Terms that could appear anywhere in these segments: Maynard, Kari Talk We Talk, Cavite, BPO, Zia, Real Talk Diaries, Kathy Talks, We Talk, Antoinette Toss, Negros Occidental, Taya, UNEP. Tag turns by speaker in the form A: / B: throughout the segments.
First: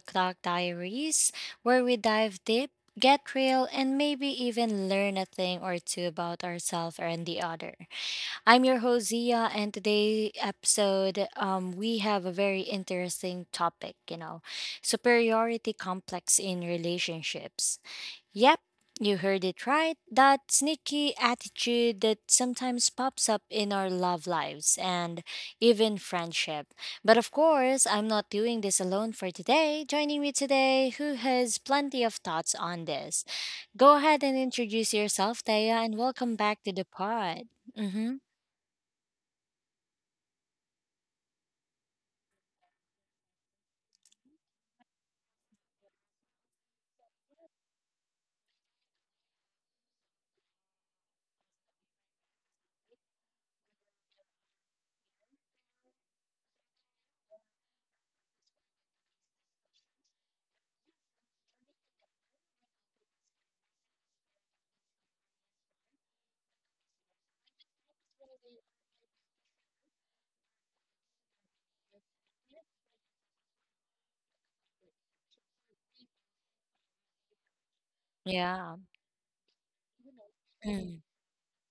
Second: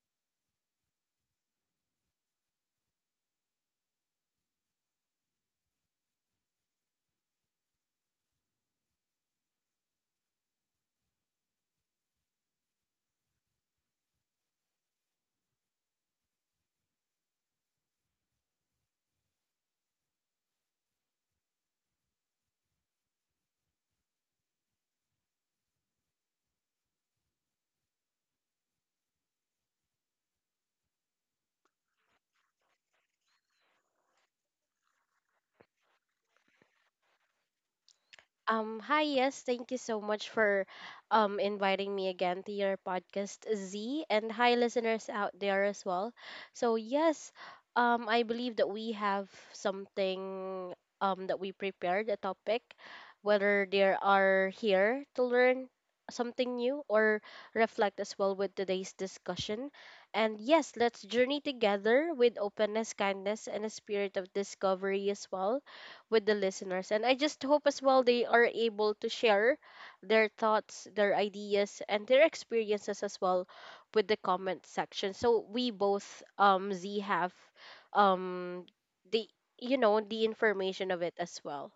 A: Talk Diaries, where we dive deep, get real, and maybe even learn a thing or two about ourselves and the other. I'm your host Zia, and today episode, we have a very interesting topic. Superiority complex in relationships. Yep, you heard it right. That sneaky attitude that sometimes pops up in our love lives and even friendship. But of course, I'm not doing this alone for today. Joining me today, who has plenty of thoughts on this. Go ahead and introduce yourself, Taya, and welcome back to the pod. Mm-hmm.
B: Hi, yes, thank you so much for inviting me again to your podcast, Z, and hi listeners out there as well. So yes, I believe that we have something that we prepared a topic, whether there are here to learn something new or reflect as well with today's discussion. And yes, let's journey together with openness, kindness, and a spirit of discovery as well with the listeners. And I just hope as well they are able to share their thoughts, their ideas, and their experiences as well with the comment section. So we both, Z, have um,
A: Yeah.
B: the the information of
A: Mm.
B: it as well.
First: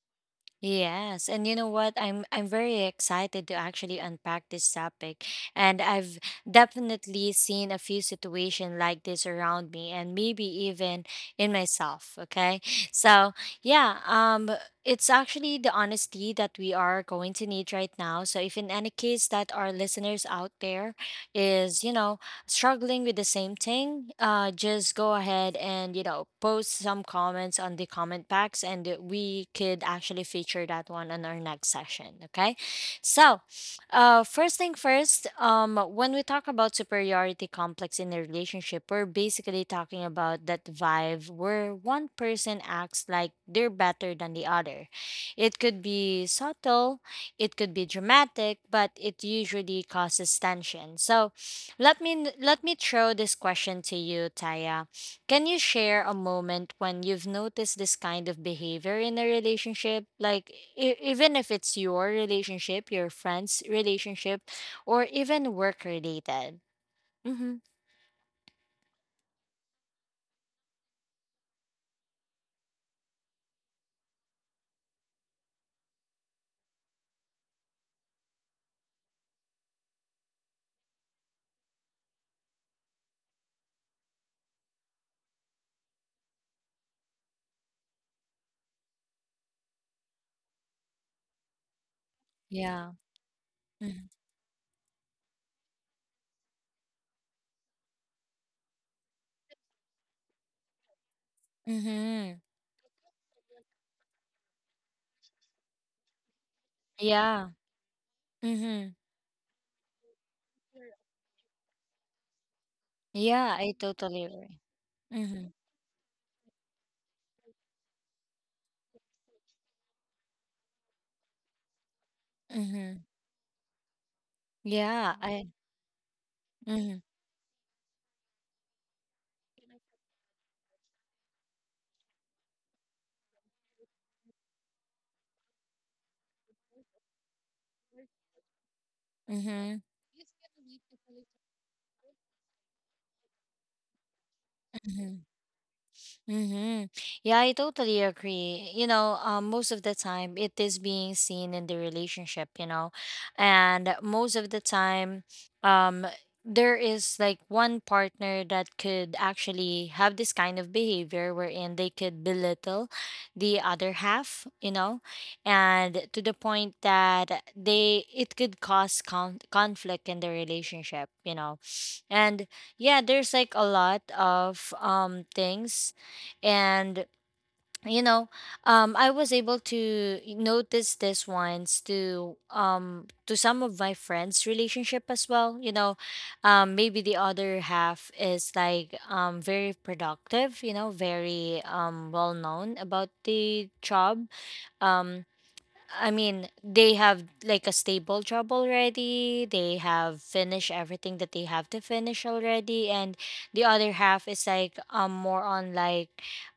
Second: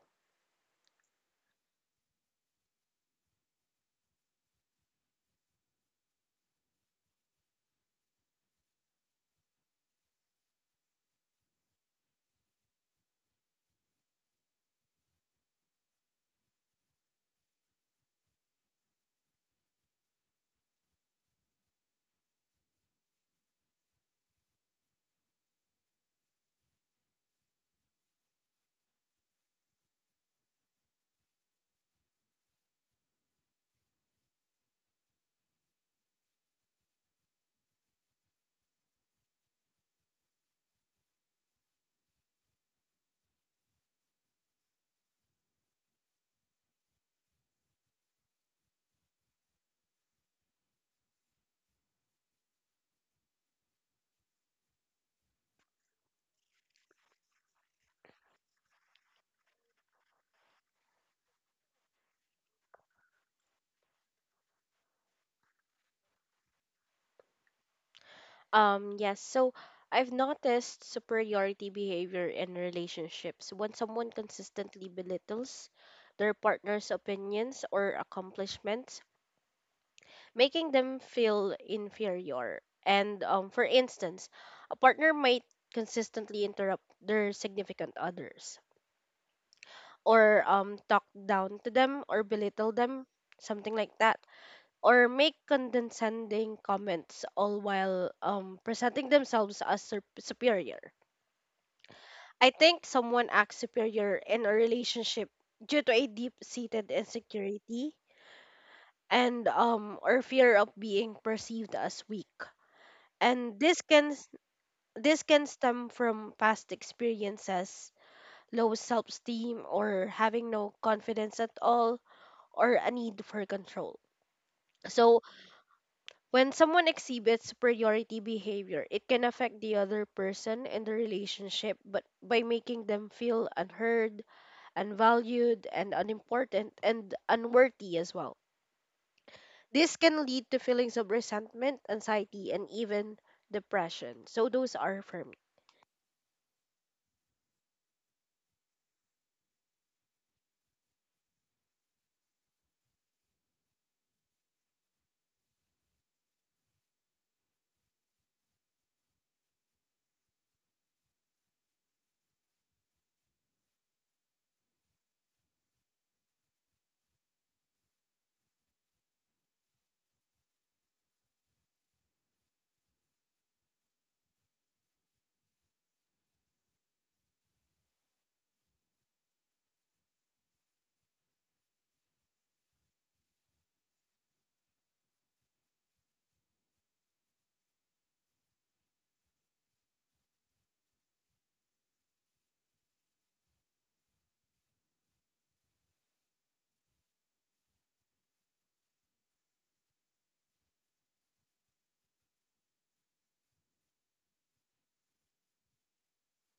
A: Yes, and you know what? I'm very excited to actually unpack this topic. And I've definitely seen a few situations like this around me and maybe even in myself, okay? So, yeah, um it's actually the honesty that we are going to need right now. So, if in any case that our listeners out there is struggling with the same thing, just go ahead and post some comments on the comment packs, and we could actually feature that one on our next session. Okay. So, first thing first, when we talk about superiority complex in a relationship, we're basically talking about that vibe where one person acts like they're better than the other. It could be subtle, it could be dramatic, but it usually causes tension. So, let me throw this question to you, Taya. Can you share a moment when you've noticed this kind of behavior in a relationship? Like even if it's your relationship, your friend's relationship, or even work related. Mm-hmm.
B: Yes. So I've noticed superiority behavior in relationships when someone consistently belittles their partner's opinions or accomplishments, making them feel inferior. And for instance, a partner might consistently interrupt their significant others or talk down to them or belittle
A: Yeah.
B: them, something like that, or make condescending comments all while presenting themselves as superior.
A: Mm-hmm.
B: I think someone acts superior in a relationship due to a deep-seated
A: Yeah.
B: insecurity
A: Mm-hmm.
B: and or fear of being perceived as weak.
A: Yeah,
B: And
A: I
B: this can—
A: totally agree.
B: This can
A: Mm-hmm.
B: stem from past experiences, low self esteem, or having no confidence at all, or a
A: Mm-hmm.
B: need for control.
A: Yeah,
B: So,
A: I.
B: when someone
A: Mm-hmm.
B: exhibits superiority behavior, it can affect the other person in the relationship, but by making them feel unheard, unvalued, and unimportant, and unworthy as well.
A: Mm-hmm.
B: This can lead to feelings of resentment, anxiety, and even depression. So, those are
A: Mm-hmm.
B: for me.
A: Mm-hmm. Yeah, I totally agree. Most of the time it is being seen in the relationship, and most of the time, um, there is like one partner that could actually have this kind of behavior wherein they could belittle the other half, and to the point that they it could cause conflict in the relationship, and yeah, there's like a lot of things and you know I was able to notice this once to some of my friends relationship as well maybe the other half is like very productive you know very well known about the job um I mean, they have like a stable job already. They have finished everything that they have to finish already, and the other half is like more on like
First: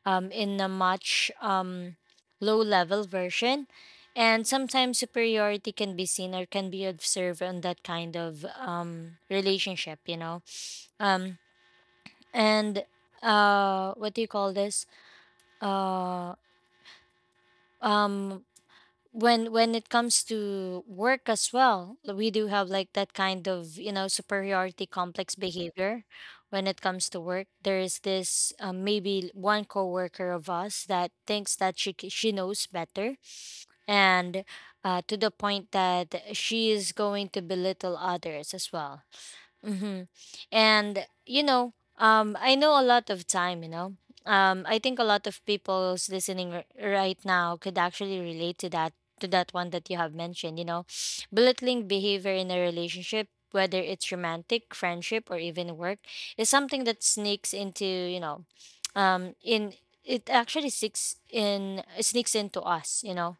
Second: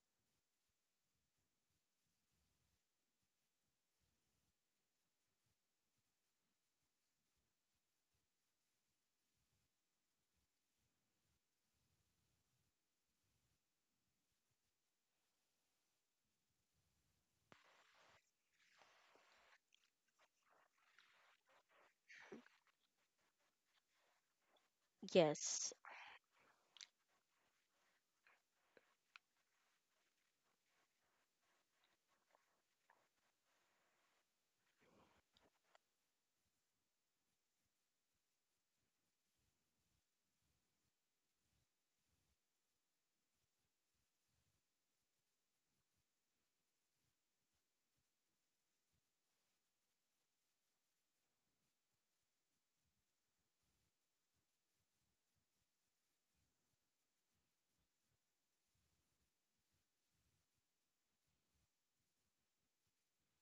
A: in a much low level version, and sometimes superiority can be seen or can be observed on that kind of relationship, you know. Um and what do you call this? Uh um when it comes to work as well, we do have like that kind of, you know, superiority complex
B: Yes.
A: behavior when it comes to work. There is this maybe one coworker of us that thinks that she knows better and to the point that she is going to belittle others as well. Mm-hmm. And you know, I know a lot of time. You know, I think a lot of people's listening right now could actually relate to that one that you have mentioned. You know, belittling behavior in a relationship, whether it's romantic, friendship, or even work, is something that sneaks into in it actually sneaks into us. You know,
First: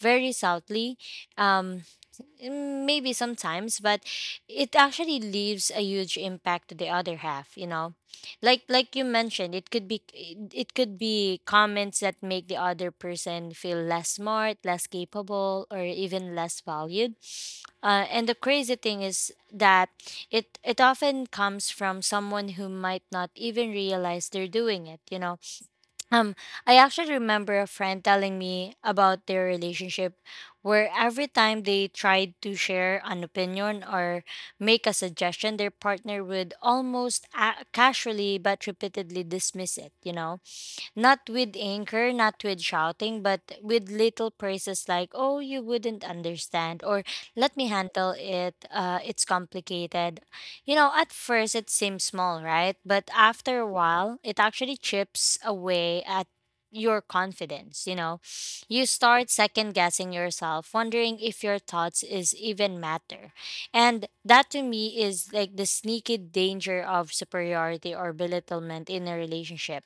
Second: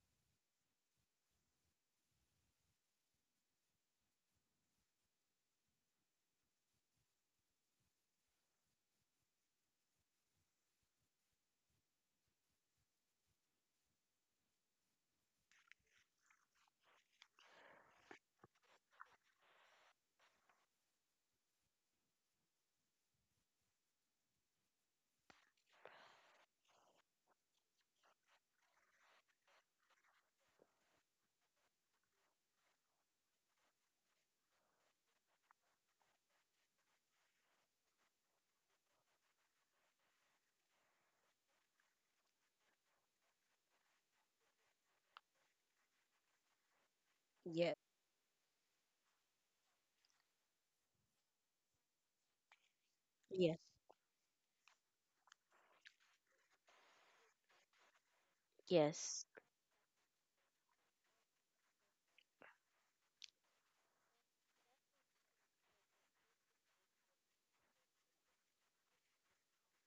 A: very subtly. Um, Maybe sometimes, but it actually leaves a huge impact to the other half, you know. Like you mentioned, it could be it could be comments that make the other person feel less smart, less capable, or even less valued. And the crazy thing is that it often comes from someone who might not even realize they're doing it, you know, um, I actually remember a friend telling me about their relationship where every time they tried to share an opinion or make a suggestion, their partner would almost casually but repeatedly dismiss it, you know? Not with anger, not with shouting, but with little praises like, oh, you wouldn't understand, or let me
B: Yes.
A: handle it. It's complicated. You know, at first it seems small, right? But
B: Yes.
A: after a while, it actually chips away at your confidence, you know. You
B: Yes.
A: start second guessing yourself, wondering if your thoughts is even matter. And that to me is like the sneaky danger of superiority or belittlement in a relationship.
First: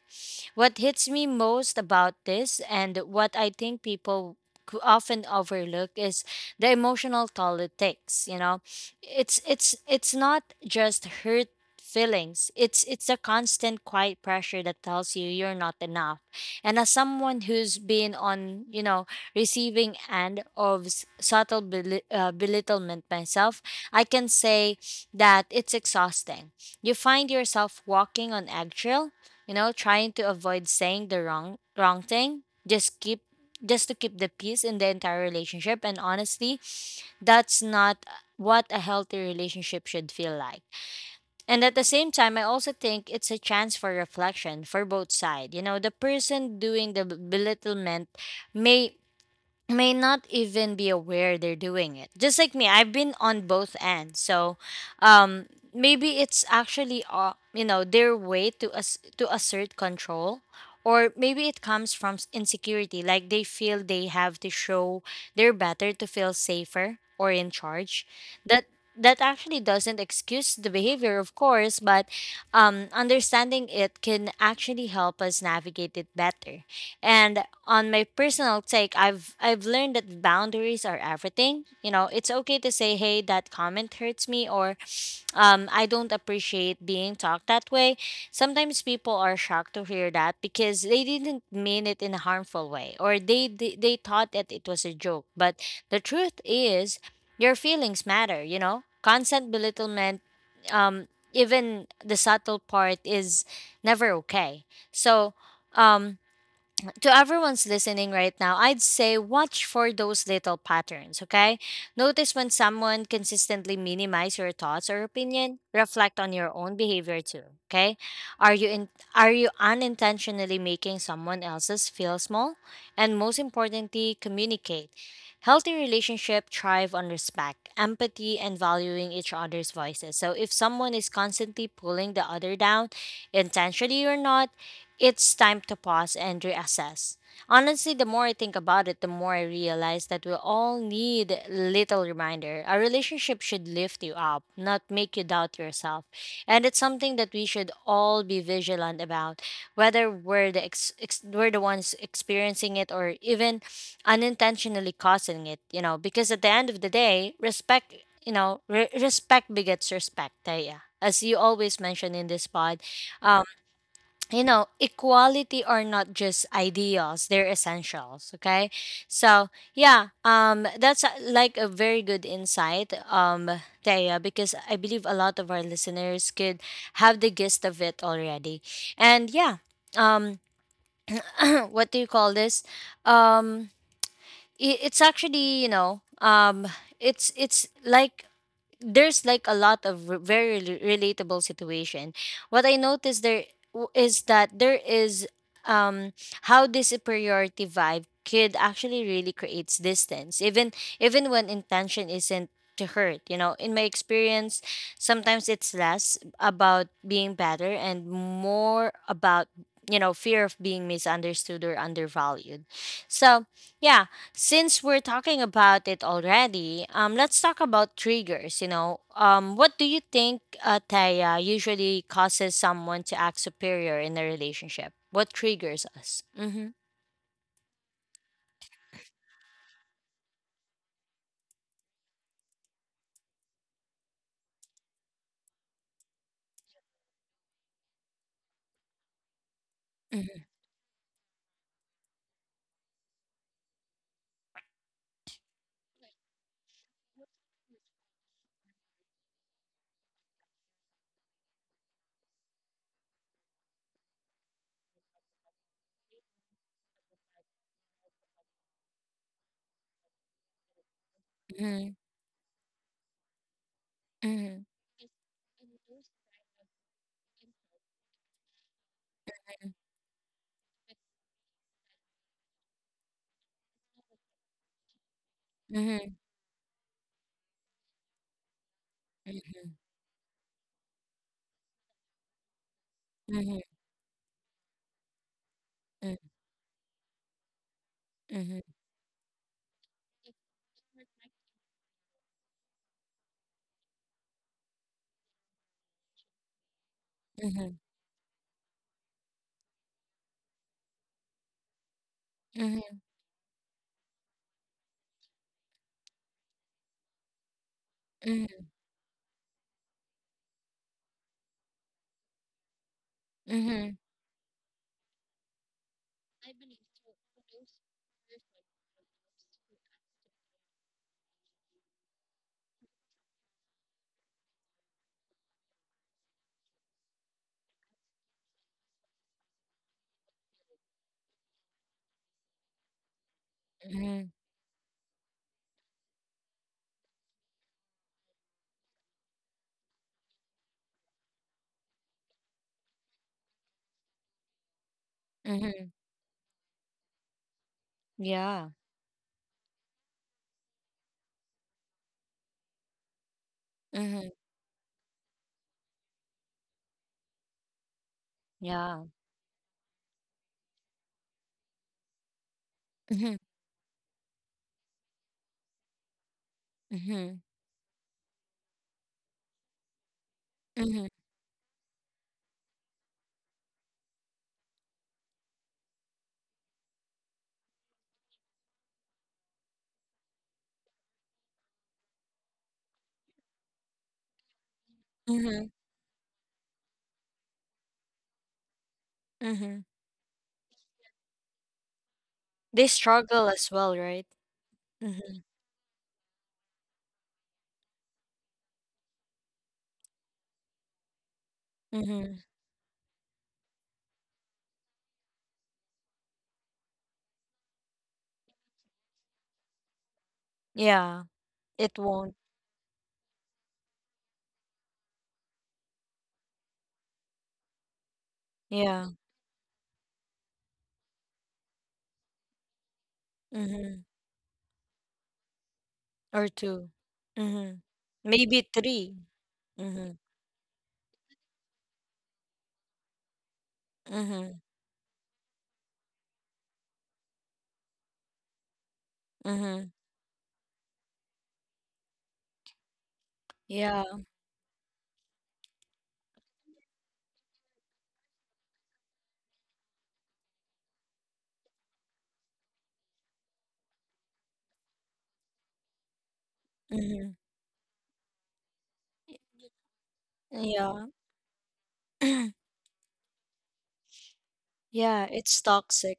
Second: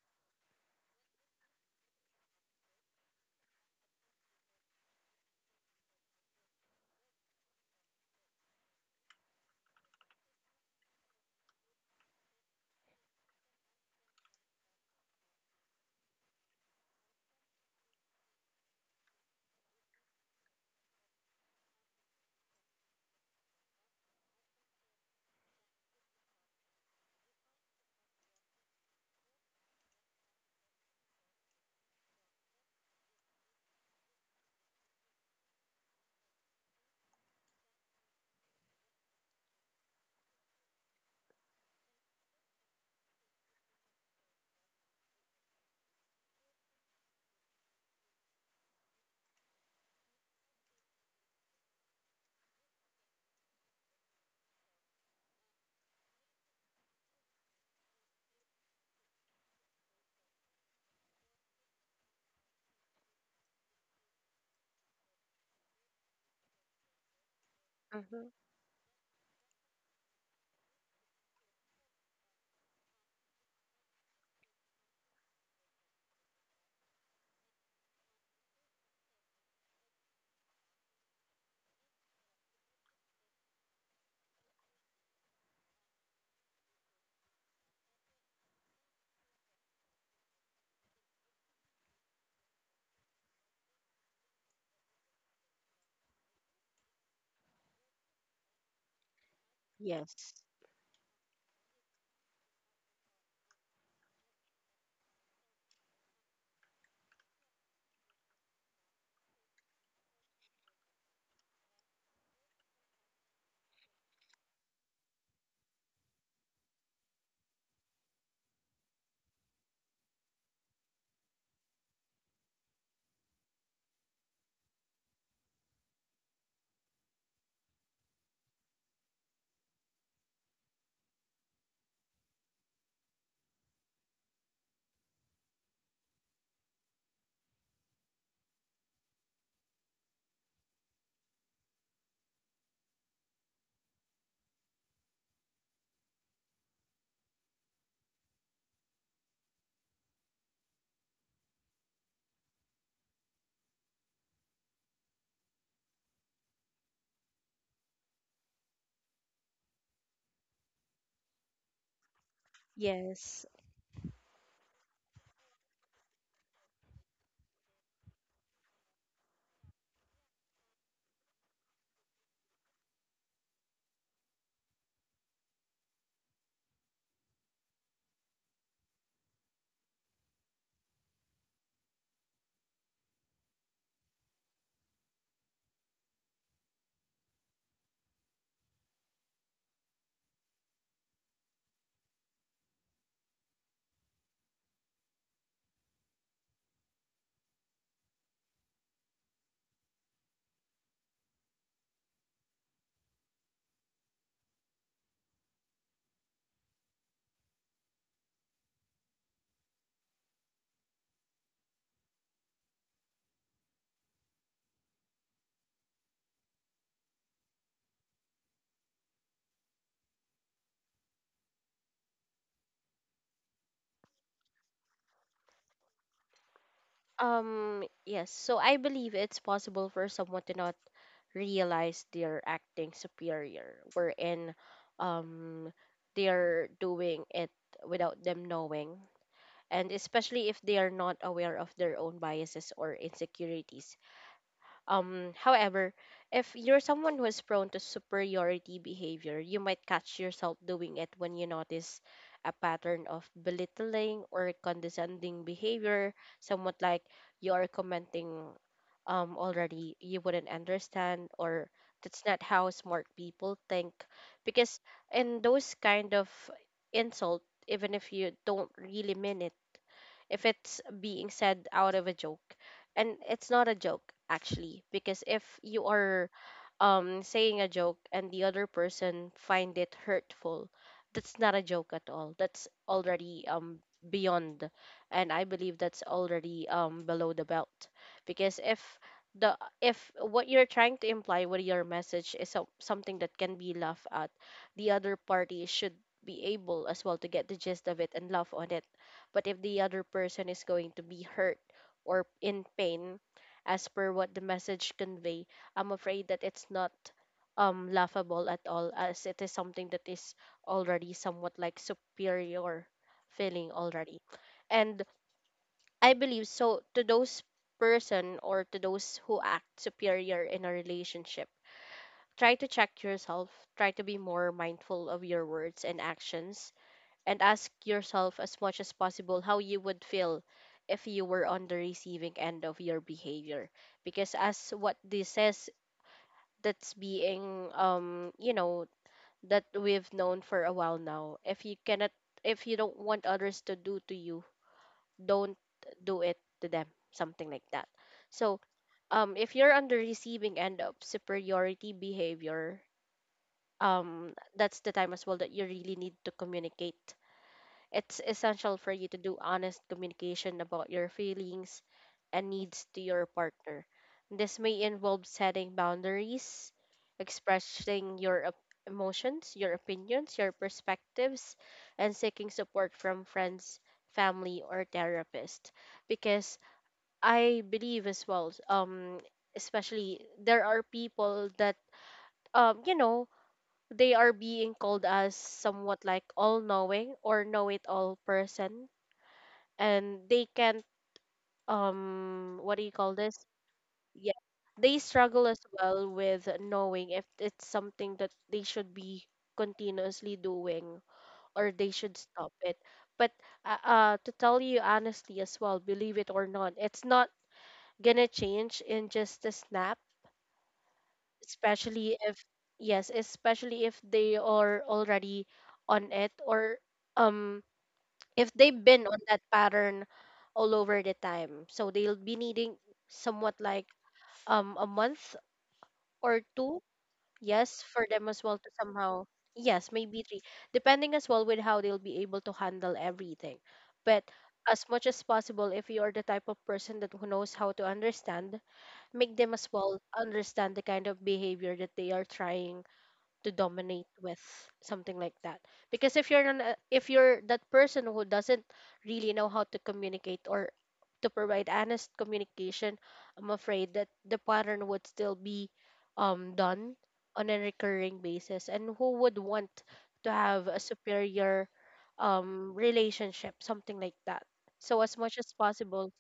A: What hits me most about this and what I think people often overlook is the emotional toll it takes, you know. It's not just hurt feelings. It's a constant quiet pressure that tells you you're not enough. And as someone who's been on, you know, receiving end of subtle belittlement myself, I can say that it's exhausting. You find yourself walking on eggshell, you know, trying to avoid saying the wrong thing, just to keep the peace in the entire relationship, and honestly, that's not what a healthy relationship should feel like. And at the same time, I also think it's a chance for reflection for both sides. You know, the person doing the belittlement may may not even be aware they're doing it. Just like me, I've been on both ends. So, um, maybe it's actually you know, their way to to assert control, or maybe it comes from insecurity, like they feel they have to show they're better to feel safer or in charge.
B: Mm-hmm.
A: That that actually doesn't excuse the behavior, of course, but understanding it can actually help us navigate it better. And on my personal take, I've learned that boundaries are everything. You know, it's okay to say, "Hey, that comment hurts me," or "I don't appreciate being talked that way." Sometimes people are shocked to hear that because they didn't mean it in a harmful way, or they thought that it was a joke. But the truth is, your feelings matter. You know, constant belittlement,
B: Yes.
A: even the subtle part, is never okay. So. Um, to everyone's listening right now, I'd say watch for those little patterns, okay? Notice when someone consistently minimize your thoughts or opinion, reflect on your own behavior too, okay? Are you in, are you unintentionally making someone else's feel small? And most importantly, communicate. Healthy relationship thrive on respect, empathy, and valuing each other's voices. So if someone is constantly pulling the other down, intentionally or not, it's time to pause and reassess. Honestly, the more I think about it, the more I realize that we all need little reminder. A relationship should lift you up, not make you doubt yourself. And it's something that we should all be vigilant about, whether we're the ones experiencing it or even unintentionally causing it, you know, because at the end of the day, respect, you know, respect begets respect. Taya, as you always mention in this pod, um,
B: Yes.
A: you know, equality are not just ideals, they're essentials. Okay. So yeah, that's like a very good insight, Thea, because I believe a lot of our listeners could have the gist of it already. And yeah, um what do you call this? Um it's actually, you know, um it's like there's like a lot of relatable situation. What I noticed there is that there is um how this superiority vibe could actually really creates distance even even when intention isn't to hurt, you know. In my experience, sometimes it's less about being better and more about, you know, fear of being misunderstood or undervalued. So yeah, since we're talking about it already, let's talk about triggers. You know, what do you think, Taya, usually causes someone to act superior in a relationship? What triggers us? Mm-hmm.
B: Yes. So I believe it's possible for someone to not realize they're acting superior, wherein um they're doing it without them knowing, and especially if they are not aware of their own biases or insecurities. However, if you're someone who is prone to superiority behavior, you might catch yourself doing it when you notice a pattern of belittling or condescending behavior, somewhat like you are commenting already, you wouldn't understand, or
A: Mm-hmm.
B: that's not how smart people think,
A: Mm-hmm.
B: because in those kind of insult, even if you don't really mean it, if it's being said out of a joke. And it's not a joke, actually, because if you
A: Mm-hmm.
B: are saying a joke and the other person
A: Mm-hmm.
B: find it hurtful, that's not a joke at all. That's already
A: Mm-hmm.
B: beyond, and I believe that's already below the belt. Because
A: Mm-hmm.
B: if the— if what you're trying to imply with your message is so, something that can be laughed at, the other party should be able as well to get the
A: Mm-hmm.
B: gist of it and laugh on it, but if the other person is going to be hurt or in
A: Mm-hmm.
B: pain, as per what the message convey, I'm afraid that it's not laughable at all, as it is something that is already somewhat like superior feeling
A: Mhm,
B: already. And I believe so, to those person or to those who act superior in a relationship, try to check yourself, try to be more mindful of your words and actions, and ask yourself as much as possible how you would feel if you were on the receiving end of your behavior,
A: mhm.
B: because as what this says, that's being that we've known for a while now, if you cannot— if you don't want others to do to you, don't
A: Mhm.
B: do it to them, something like that. So
A: Yeah.
B: if you're on the receiving end of superiority behavior,
A: Mhm.
B: that's the time as well that you really need to communicate. It's essential for
A: Yeah.
B: you to do honest communication about your feelings and needs to your
A: Mhm,
B: partner. This may involve setting boundaries,
A: mhm,
B: expressing your emotions, your opinions, your
A: mhm,
B: perspectives, and seeking support from friends, family, or therapist. Because I believe as well, especially there are people that, um, you know, they are being called as
A: mhm,
B: somewhat like all knowing or know it all person,
A: mhm.
B: and they can't what do
A: They
B: you call this?
A: struggle as well, right?
B: Yeah, they
A: Mm-hmm.
B: struggle as well with knowing if it's something that they should be continuously doing or they should
A: Mm-hmm.
B: stop it. But to tell you honestly as well, believe it or not, it's not gonna change in just a snap,
A: Yeah, it
B: especially
A: won't.
B: if— yes, especially if they are already on it, or um if they've
A: Yeah.
B: been on that pattern all over the time. So they'll be needing somewhat like
A: Mm-hmm.
B: a month or
A: Or
B: two,
A: two. Mm-hmm.
B: yes, for them as well
A: Maybe
B: to
A: three.
B: somehow— yes,
A: Mm-hmm.
B: maybe three, depending as well with how they'll be able to handle everything. But
A: Mm-hmm.
B: as much as possible, if you are the type of person that who knows how to understand, make them as
A: Mm-hmm.
B: well understand the kind of behavior that they are trying to
A: Yeah.
B: dominate with, something like that. Because if you're an— if you're that person who doesn't really know how to communicate or to provide honest communication, I'm afraid that the pattern would still be done
A: Mm-hmm.
B: on a recurring basis, and who would want to have a
A: Yeah.
B: superior relationship, something like that. So as
A: Yeah,
B: much as
A: it's
B: possible,
A: toxic.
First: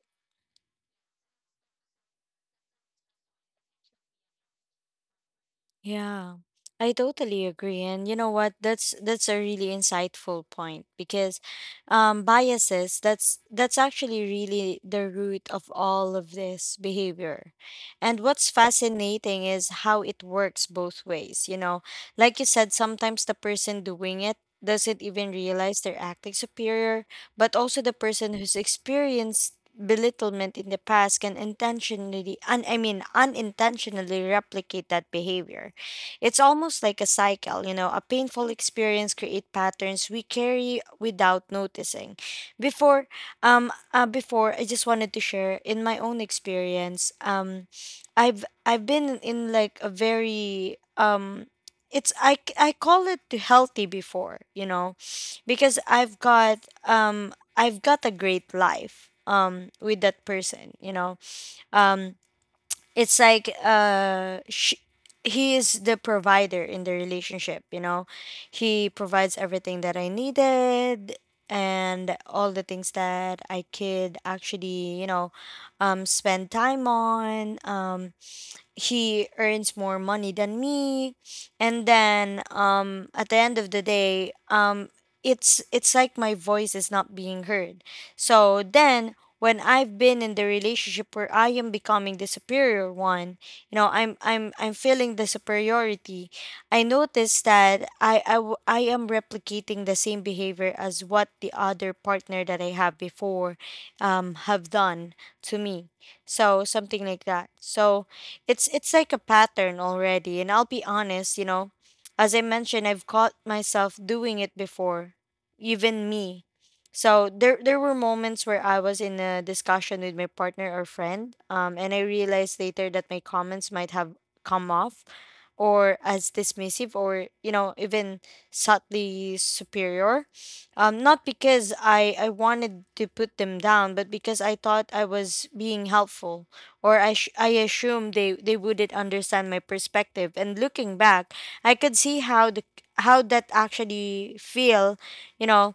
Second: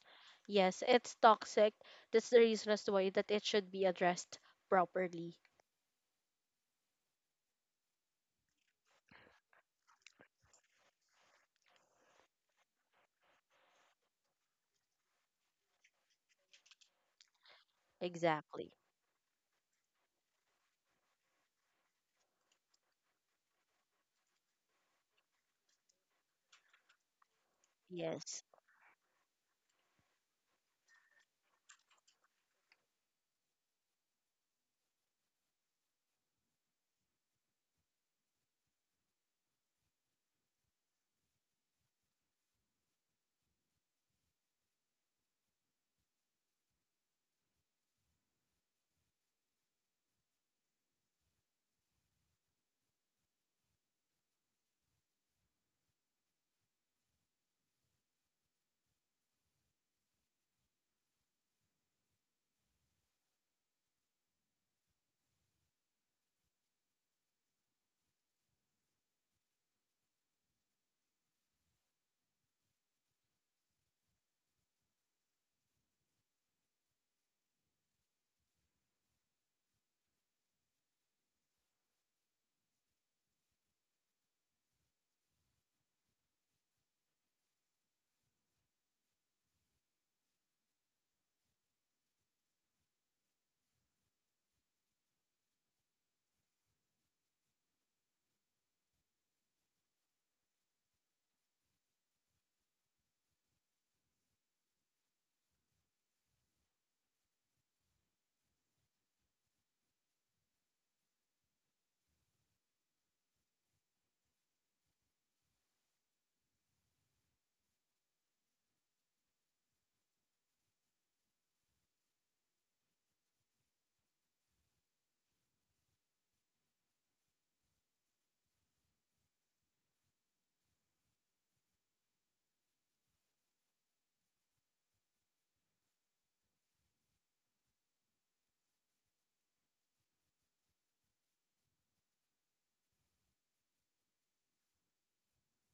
B: yes, it's toxic. That's the reason as to why that it should be addressed properly.
A: Yeah, I totally agree. And you know what? That's a really insightful point because biases, that's actually really the root of all of this behavior. And what's
B: Exactly.
A: fascinating is how it works both ways. You know, like you said, sometimes the person doing it doesn't even realize they're acting superior, but also the person
B: Yes.
A: who's experienced belittlement in the past can intentionally un- I mean unintentionally replicate that behavior. It's almost like a cycle, you know, a painful experience create patterns we carry without noticing. Before before I just wanted to share in my own experience. I've been in like a very it's I call it to healthy before, you know, because I've got a great life with that person, you know. Um it's like sh he is the provider in the relationship, you know. He provides everything that I needed, and all the things that I could actually, you know, spend time on. He earns more money than me, and then at the end of the day, it's like my voice is not being heard. So then, when I've been in the relationship where I am becoming the superior one, you know, I'm feeling the superiority. I notice that I am replicating the same behavior as what the other partner that I have before have done to me. So something like that. So it's like a pattern already, and I'll be honest, you know. As I mentioned, I've caught myself doing it before. Even me. So there were moments where I was in a discussion with my partner or friend, and I realized later that my comments might have come off or as dismissive, or, you know, even subtly superior. Not because I wanted to put them down, but because I thought I was being helpful, or I assumed they wouldn't understand my perspective. And looking back, I could see how the how that actually feel, you know.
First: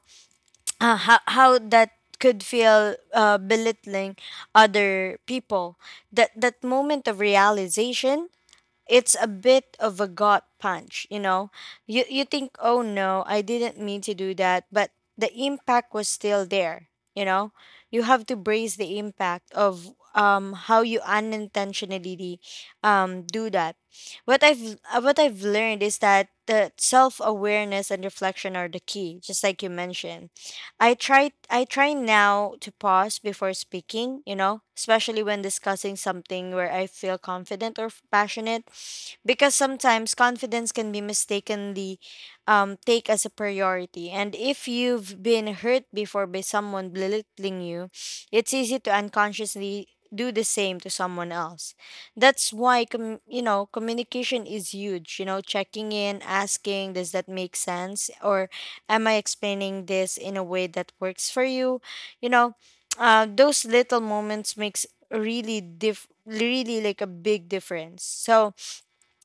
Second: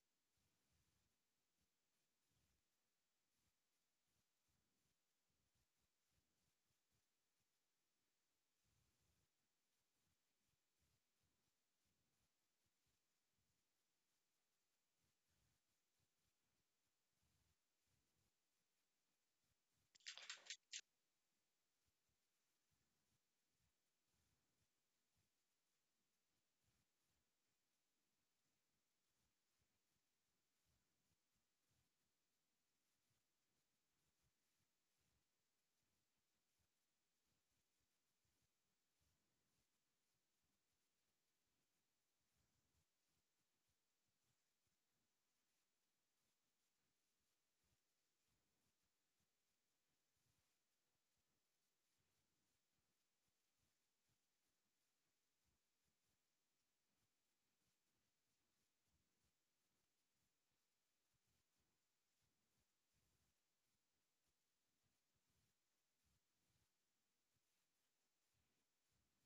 A: How that could feel, belittling other people. That moment of realization, it's a bit of a gut punch, you know. You think, "Oh no, I didn't mean to do that," but the impact was still there, you know. You have to brace the impact of how you unintentionally do that. What I've learned is that the self-awareness and reflection are the key, just like you mentioned. I try now to pause before speaking, you know, especially when discussing something where I feel confident or passionate, because sometimes confidence can be mistakenly take as a priority. And if you've been hurt before by someone belittling you, it's easy to unconsciously do the same to someone else. That's why you know, communication is huge, you know, checking in, asking, does that make sense, or am I explaining this in a way that works for you? You know, those little moments makes really diff really like a big difference. So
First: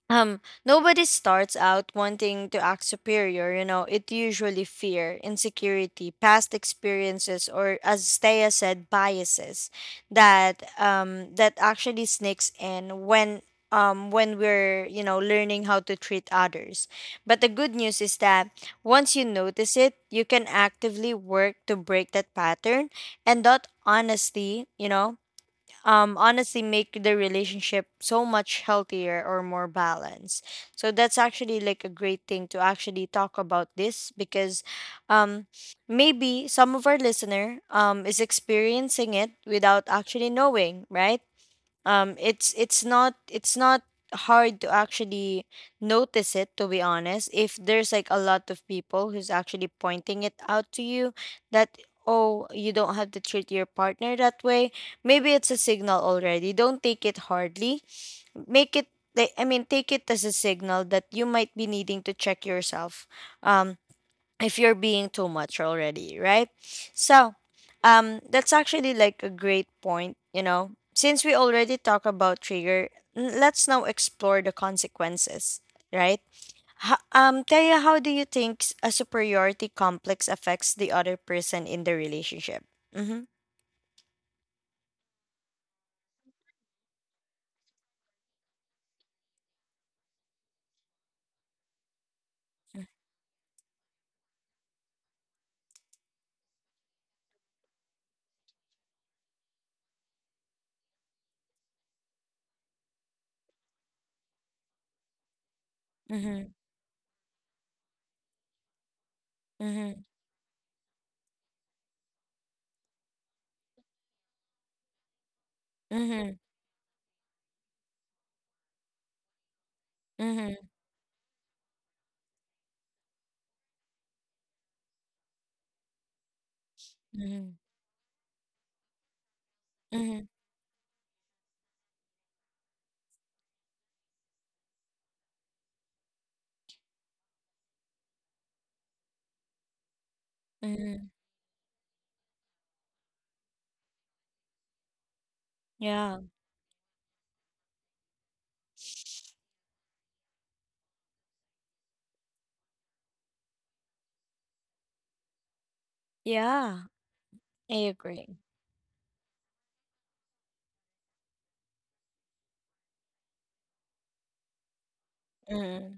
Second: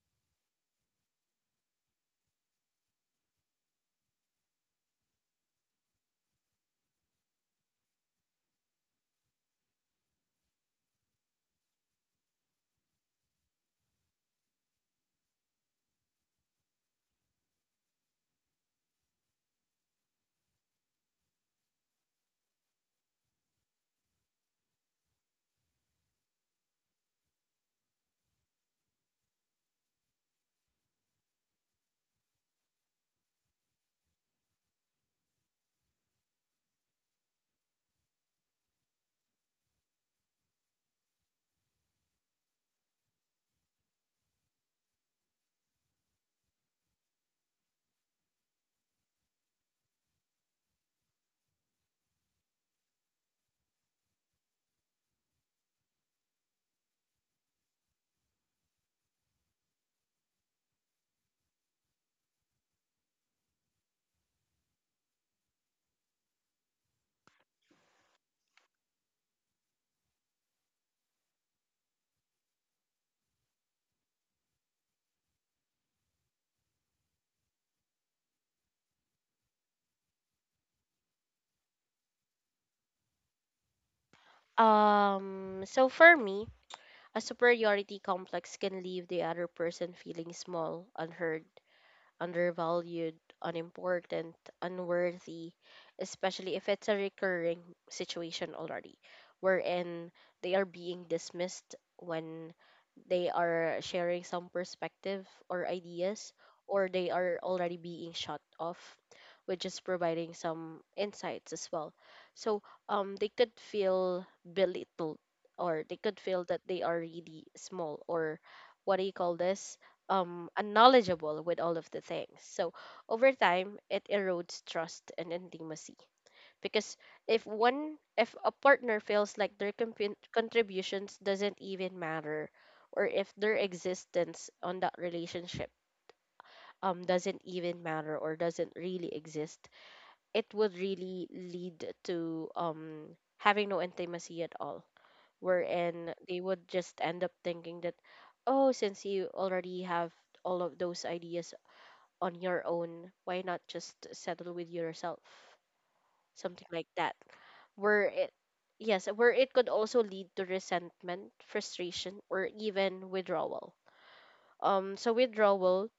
A: um nobody starts out wanting to act superior, you know. It usually fear insecurity, past experiences, or as Steya said, biases that actually sneaks in when we're, you know, learning how to treat others. But the good news is that once you notice it, you can actively work to break that pattern. And that honestly, you know, honestly make the relationship so much healthier or more balanced. So that's actually like a great thing to actually talk about this, because um, maybe some of our listener is experiencing it without actually knowing, right? It's not hard to actually notice it, to be honest, if there's like a lot of people who's actually pointing it out to you that, oh, you don't have to treat your partner that way. Maybe it's a signal already. Don't take it hardly. Make it Like, I mean, take it as a signal that you might be needing to check yourself, um if you're being too much already, right? So, that's actually like a great point, you know. Since we already talk about trigger, let's now explore the consequences, right? Taya, how do you think a superiority complex affects the other person in the relationship? Mm-hmm.
B: So for me, a superiority complex can leave the other person feeling small, unheard, undervalued, unimportant, unworthy, especially if it's a recurring situation already, wherein they are being dismissed when they are sharing some perspective or ideas,
A: Mm-hmm.
B: or they are already being shut off, which is
A: Mm-hmm.
B: providing some insights as well. So they could feel belittled, or they could
A: Mm-hmm.
B: feel that they are really small, or what do you call this?
A: Mm-hmm.
B: Unknowledgeable with all of the things. So over time, it erodes trust and intimacy, because if
A: Mm-hmm.
B: one— if a partner feels like their
A: Mm-hmm.
B: contributions doesn't even matter, or if their existence on that relationship doesn't even matter or doesn't really exist, it would
A: Mm-hmm.
B: really lead to having no intimacy at all, wherein
A: Yeah.
B: they would just end up thinking that, oh, since you already have all of those ideas on your own, why not just settle with yourself, something
A: Yeah.
B: like that,
A: I
B: where it—
A: agree.
B: yes, where it could also lead to resentment, frustration, or even withdrawal. So withdrawal,
A: Mm-hmm.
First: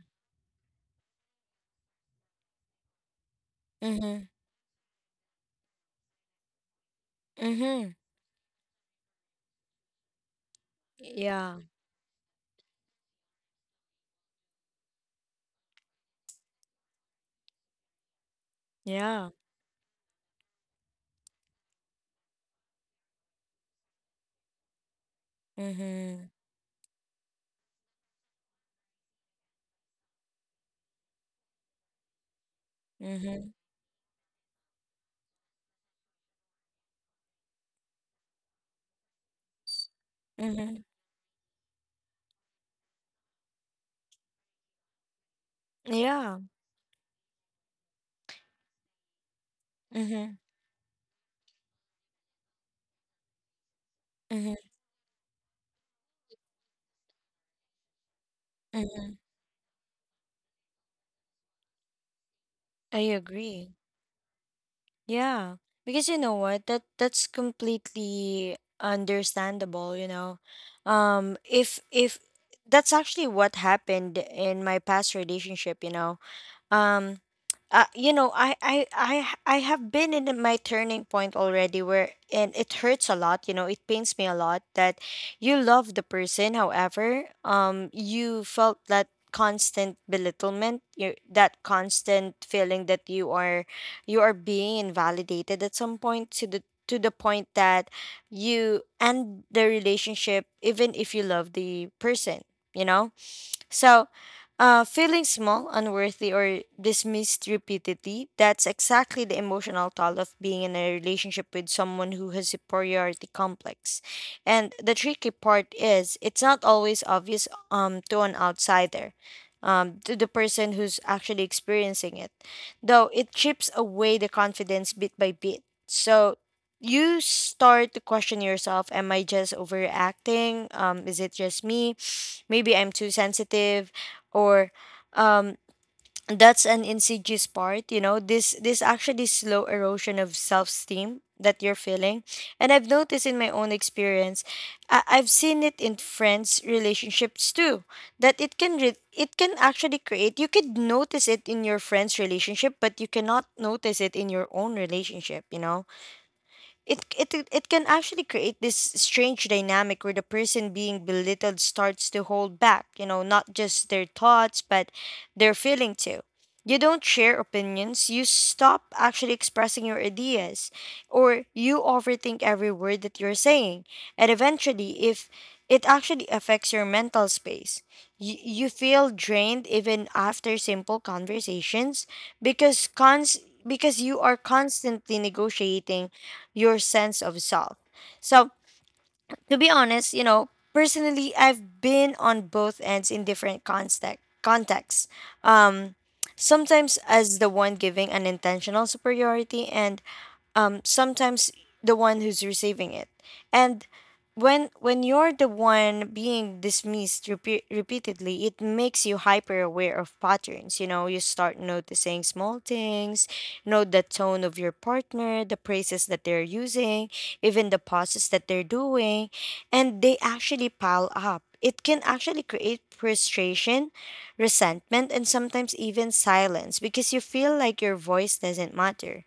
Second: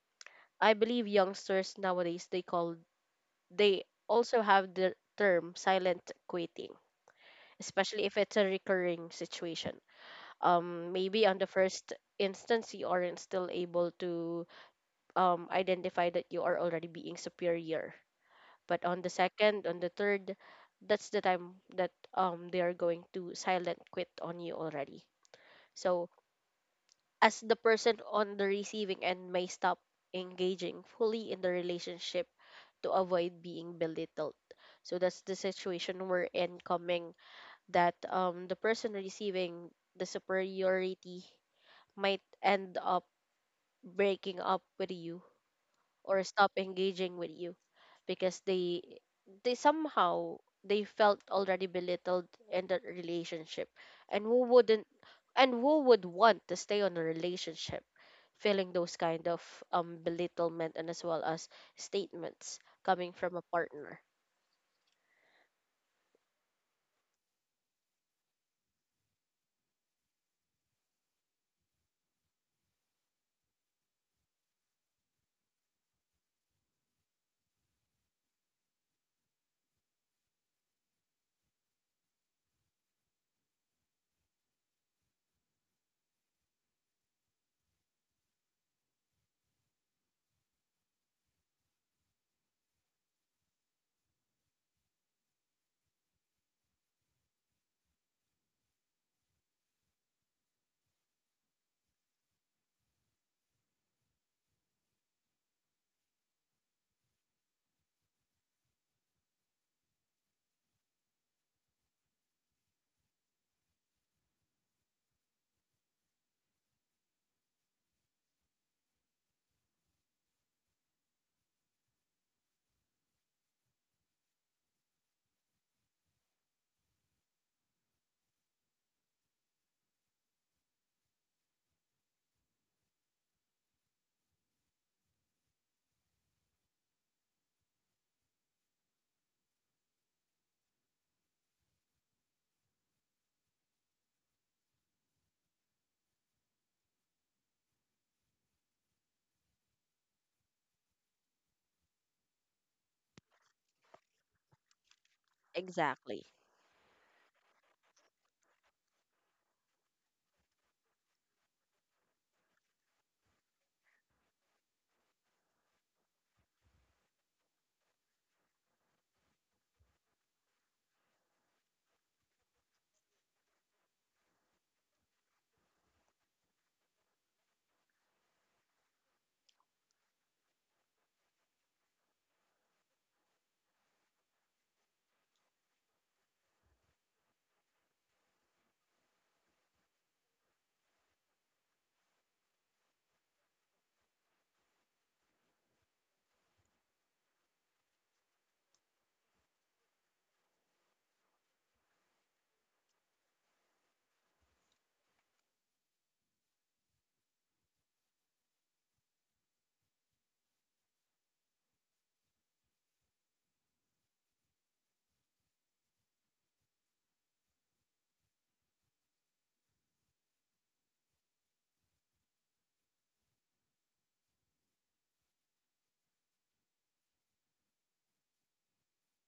B: I believe youngsters nowadays they call— they
A: Mm-hmm.
B: also have the term silent quitting,
A: Mm-hmm.
B: especially if it's a recurring situation. Maybe on the
A: Yeah.
B: first instance you aren't still able to identify that you are already being superior, but on the
A: Yeah.
B: second, on the third, that's the time that they are going to silent quit on you already. So
A: Mhm.
B: as the person on the receiving end may stop engaging fully in the relationship to avoid
A: Mhm.
B: being belittled, so that's the situation we're in, coming that the person receiving the
A: Mhm.
B: superiority might end up breaking up with you or
A: Yeah.
B: stop engaging with you, because they somehow,
A: Mhm.
B: they felt already belittled in that relationship, and who
A: Mhm.
B: wouldn't, and who would want to stay on a relationship feeling those
A: Mhm.
B: kind of belittlement, and as well as statements
A: I
B: coming from a
A: agree.
B: partner.
A: Yeah. Because you know what? That's completely understandable, you know. If that's actually what happened in my past relationship, you know. um you know, I have been in my turning point already where, and it hurts a lot, you know. It pains me a lot that you love the person, however, you felt that constant belittlement, that constant feeling that you are being invalidated at some point, to the point that you end the relationship even if you love the person, you know. So feeling small, unworthy, or dismissed repeatedly, that's exactly the emotional toll of being in a relationship with someone who has superiority complex. And the tricky part is, it's not always obvious, to an outsider, to the person who's actually experiencing it, though it chips away the confidence bit by bit. So you start to question yourself, am I just overreacting? Is it just me? Maybe I'm too sensitive, or um that's an insidious part, you know, this actually slow erosion of self-esteem that you're feeling. And I've noticed in my own experience, I've seen it in friends relationships too, that it can actually create, you could notice it in your friends relationship but you cannot notice it in your own relationship, you know.
B: Exactly.
A: It can actually create this strange dynamic where the person being belittled starts to hold back, you know, not just their thoughts but their feeling too. You don't share opinions, you stop actually expressing your ideas, or you overthink every word that you're saying. And eventually, if it actually affects your mental space, you feel drained even after simple conversations, because cons because you are constantly negotiating your sense of self. So, to be honest, you know, personally, I've been on both ends in different contexts. Um, Sometimes as the one giving an intentional superiority, and sometimes the one who's receiving it. And when you're the one being dismissed repeatedly, it makes you hyper aware of patterns. You know, you start noticing small things, note the tone of your partner, the praises that they're using, even the pauses that they're doing, and they actually pile up. It can actually create frustration, resentment, and sometimes even silence, because you feel like your voice doesn't matter.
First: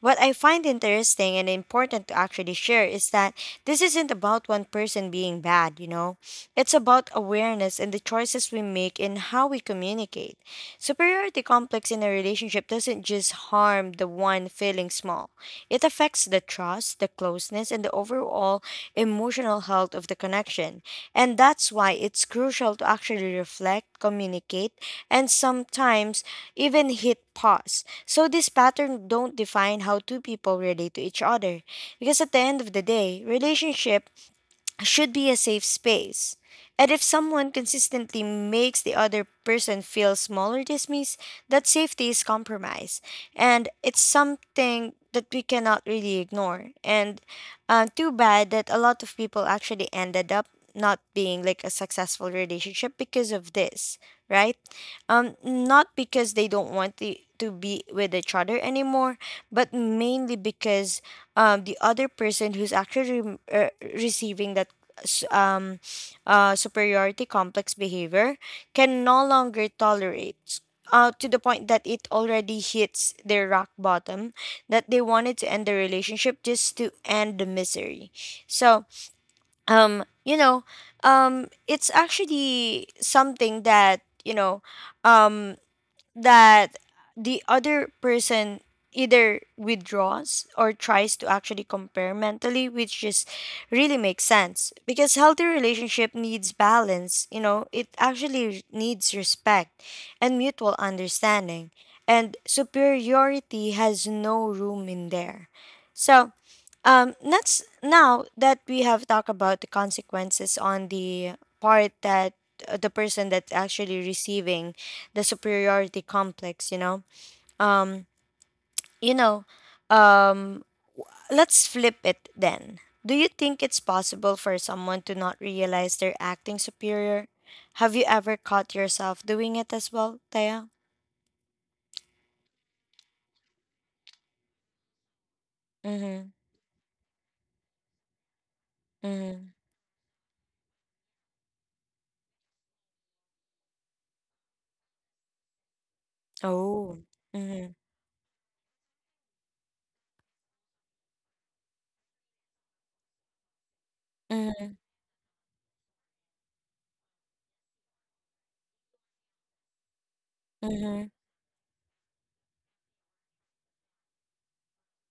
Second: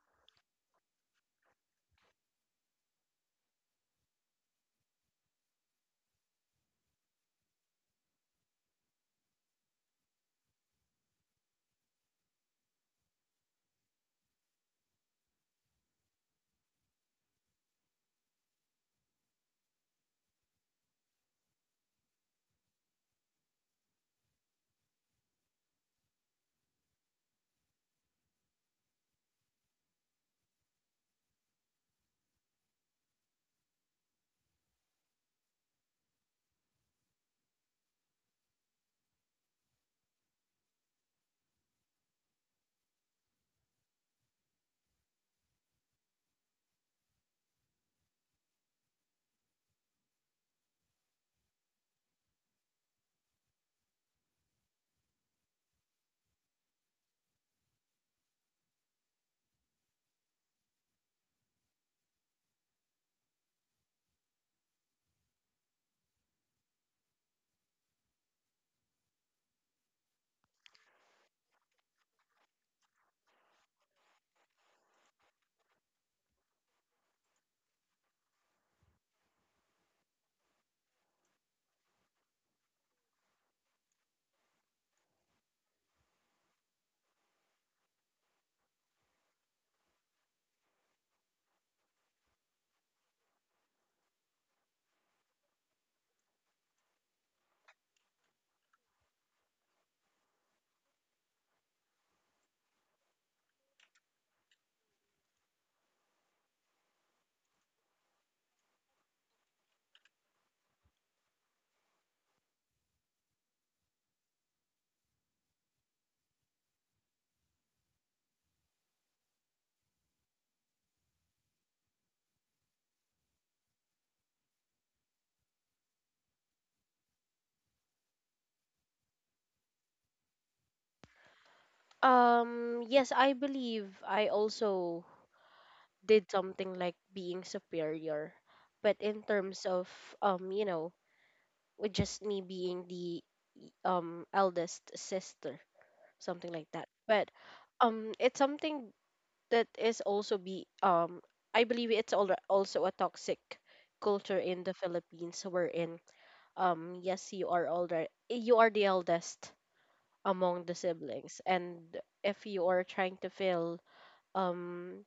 A: What I find interesting and important to actually share is that this isn't about one person being bad, you know? It's about awareness and the choices we make in how we communicate. Superiority complex in a relationship doesn't just harm the one feeling small, it affects the trust, the closeness, and the overall emotional health of the connection. And that's why it's crucial to actually reflect, communicate, and sometimes even hit pause. So this pattern don't define how two people relate to each other. Because at the end of the day, relationship should be a safe space. And if someone consistently makes the other person feel small or dismissed, that safety is compromised. And it's something that we cannot really ignore. And too bad that a lot of people actually ended up not being like a successful relationship because of this, right? Not because they don't want to be with each other anymore, but mainly because the other person who's actually receiving that s- um, superiority complex behavior can no longer tolerate, to the point that it already hits their rock bottom, that they wanted to end the relationship just to end the misery. So you know, it's actually something that you know, um that the other person either withdraws or tries to actually compare mentally, which just really makes sense, because healthy relationship needs balance, you know. It actually needs respect and mutual understanding, and superiority has no room in there. So let's, now that we have talked about the consequences on the part that, the person that's actually receiving the superiority complex, um, you know, um, let's flip it then. Do you think it's possible for someone to not realize they're acting superior? Have you ever caught yourself doing it as well, Taya?
B: yes, I believe I also
A: Mm-hmm.
B: did something like being superior, but in
A: Mm-hmm.
B: terms of you know, with just me being the eldest sister, something like that.
A: Oh.
B: But
A: Mm-hmm.
B: it's something that is also be I believe it's also a toxic culture in
A: Mm-hmm.
B: the Philippines, wherein yes, you are older, you are the eldest among the
A: Mm-hmm.
B: siblings, and if you are trying to feel um,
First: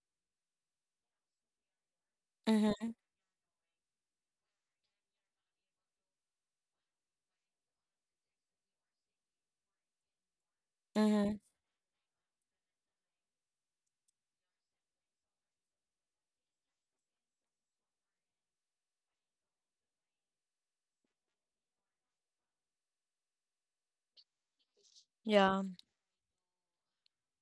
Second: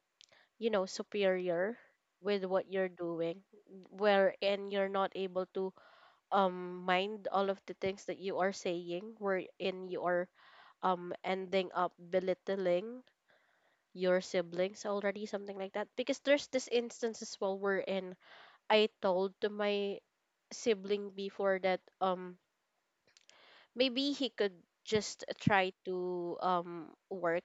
B: you know, superior with what you're
A: Mm-hmm.
B: doing, wherein you're not able to mind all of the things that you are saying, wherein you are
A: Mm-hmm.
B: ending up belittling your siblings already, something like that. Because there's this instance as well wherein I told to my sibling before that maybe he could just
A: Yeah.
B: try to work,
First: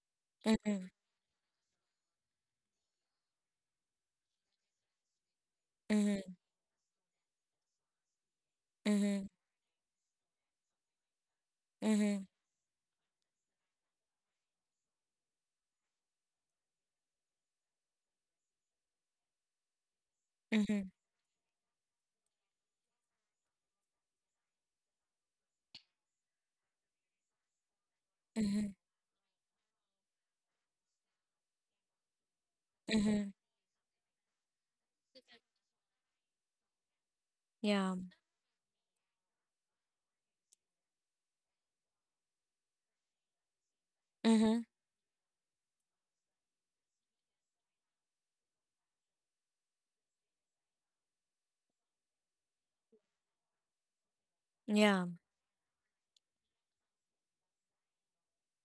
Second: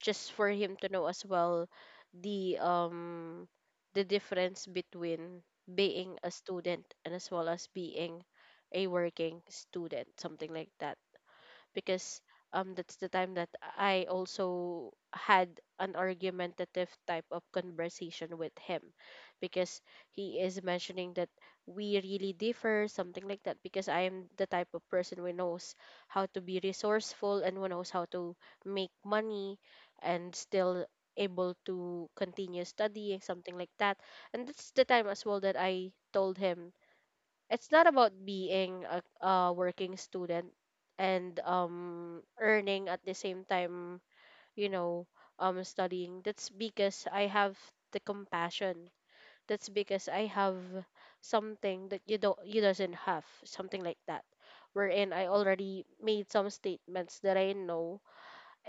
B: just for him to
A: Mm-hmm.
B: know as well the um the difference between being a
A: Mm-hmm.
B: student and as well as being a
A: Mhm.
B: working student, something like that. Because
A: Mhm.
B: that's the time that I also had an argumentative type of conversation with him, because he is
A: Mhm.
B: mentioning that we really differ, something like that, because I am the type of person who knows how to be resourceful and who knows how to
A: Mhm.
B: make money and still able to continue studying,
A: Mhm.
B: something like that. And that's the time as well that I told him, it's not
A: Yeah.
B: about being a— a working student and earning at the same time, you
A: Mhm.
B: know, studying, that's because I have the compassion, that's because I have something that you don't, you doesn't have, something like that,
A: Yeah.
B: wherein I already made some statements that I know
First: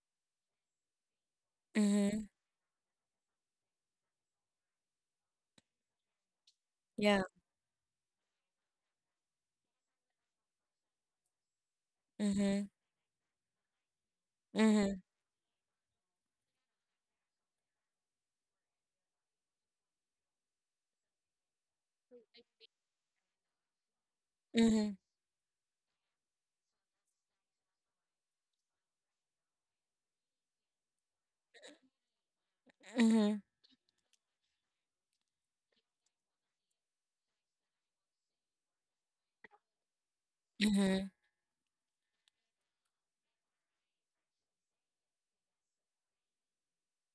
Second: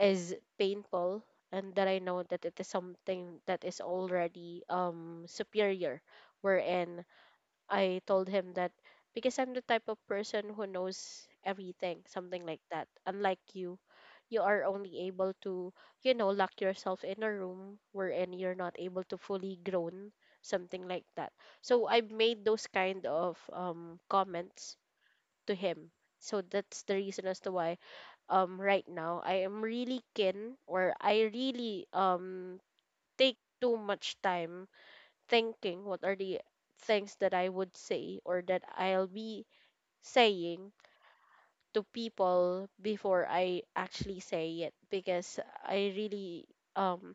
B: is painful, and that I know
A: Mhm.
B: that it is something that is already superior, wherein
A: Yeah.
B: I told him that, because I'm the type of person who knows everything, something like
A: Mhm.
B: that. Unlike you, you are
A: Mhm.
B: only able to, you know, lock yourself in a room wherein you're not able to fully grown, something like that. So I made those kind of comments
A: Mhm.
B: to him. So that's the reason as to why right now I am really keen or I really take
A: Mhm.
B: too much time thinking what are the things that I would say or that I'll be saying
A: Mhm.
B: to people before I actually say it because I really um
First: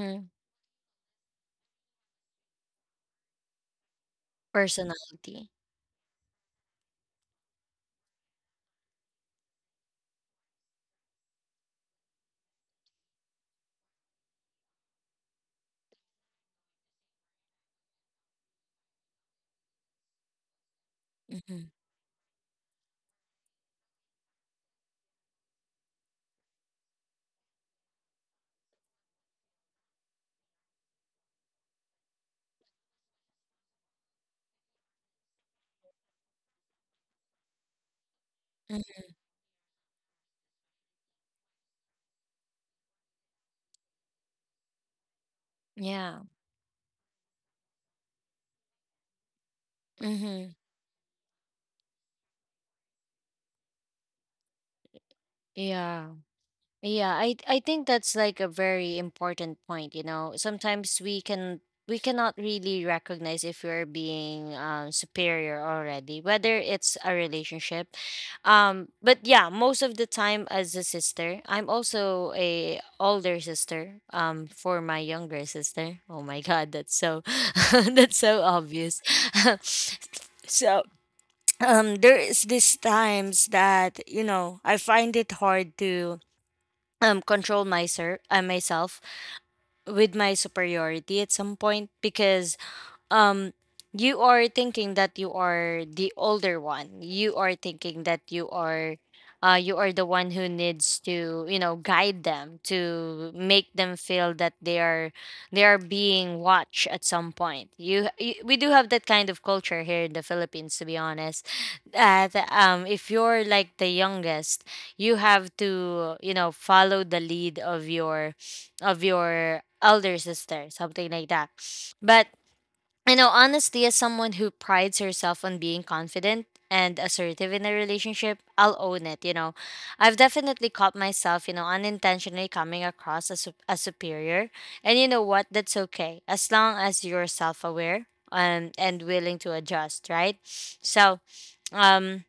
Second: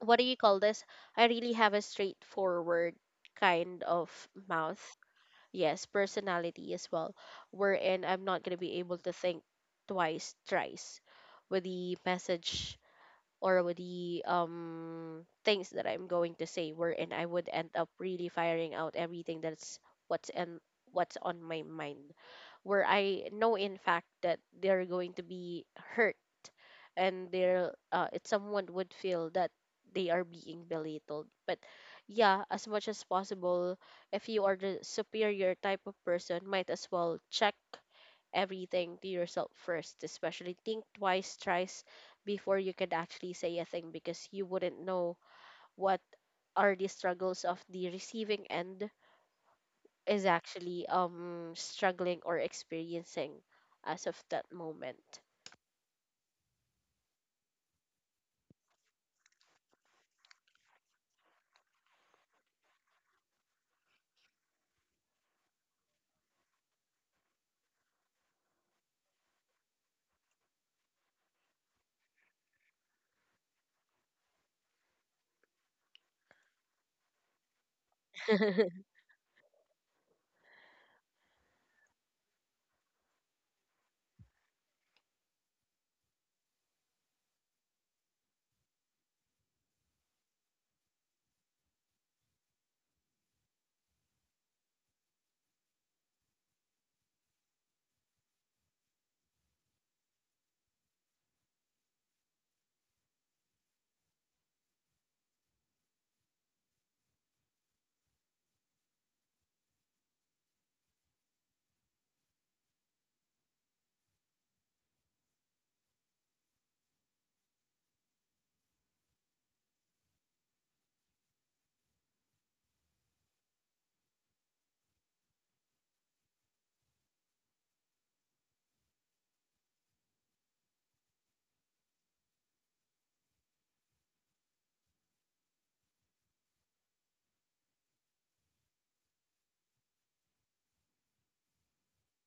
B: what do you call this? I really have a straightforward kind of mouth.
A: Personality.
B: Yes, personality as well. Wherein I'm not gonna be able to think twice, thrice with the message or with the things that I'm going to say wherein I would end up really firing out everything that's what's in what's on my
A: Mhm.
B: mind where I know in fact that they're going to be hurt and they're it someone would feel that they are being belittled but yeah as much as possible if you are the superior type of person might as well check everything
A: Mhm.
B: to yourself first, especially think twice, thrice before you can actually say a thing because you wouldn't know what
A: Yeah.
B: are the struggles of the receiving end is
A: Mhm.
B: actually struggling or experiencing as of that moment.
A: Yeah. Yeah, I think that's like a very important point, you know. Sometimes we cannot really recognize if we're being, superior already, whether it's a relationship. But yeah, most of the time as a sister, I'm also a older sister. For my younger sister. Oh my God, that's so that's so obvious. so there is these times that I find it hard to control myself myself with my superiority at some point because um you are thinking that you are the older one, you are thinking that you are the one who needs to, guide them, to make them feel that they are being watched at some point. You we do have that kind of culture here in the Philippines, to be honest. That if you're like the youngest, you have to, follow the lead of your elder sister, something like that. But I know, honestly, as someone who prides herself on being confident and assertive in a relationship, I'll own it. You know, I've definitely caught myself, you know, unintentionally coming across as as superior, and you know what? That's okay as long as you're self aware, and willing to adjust, right? So, um,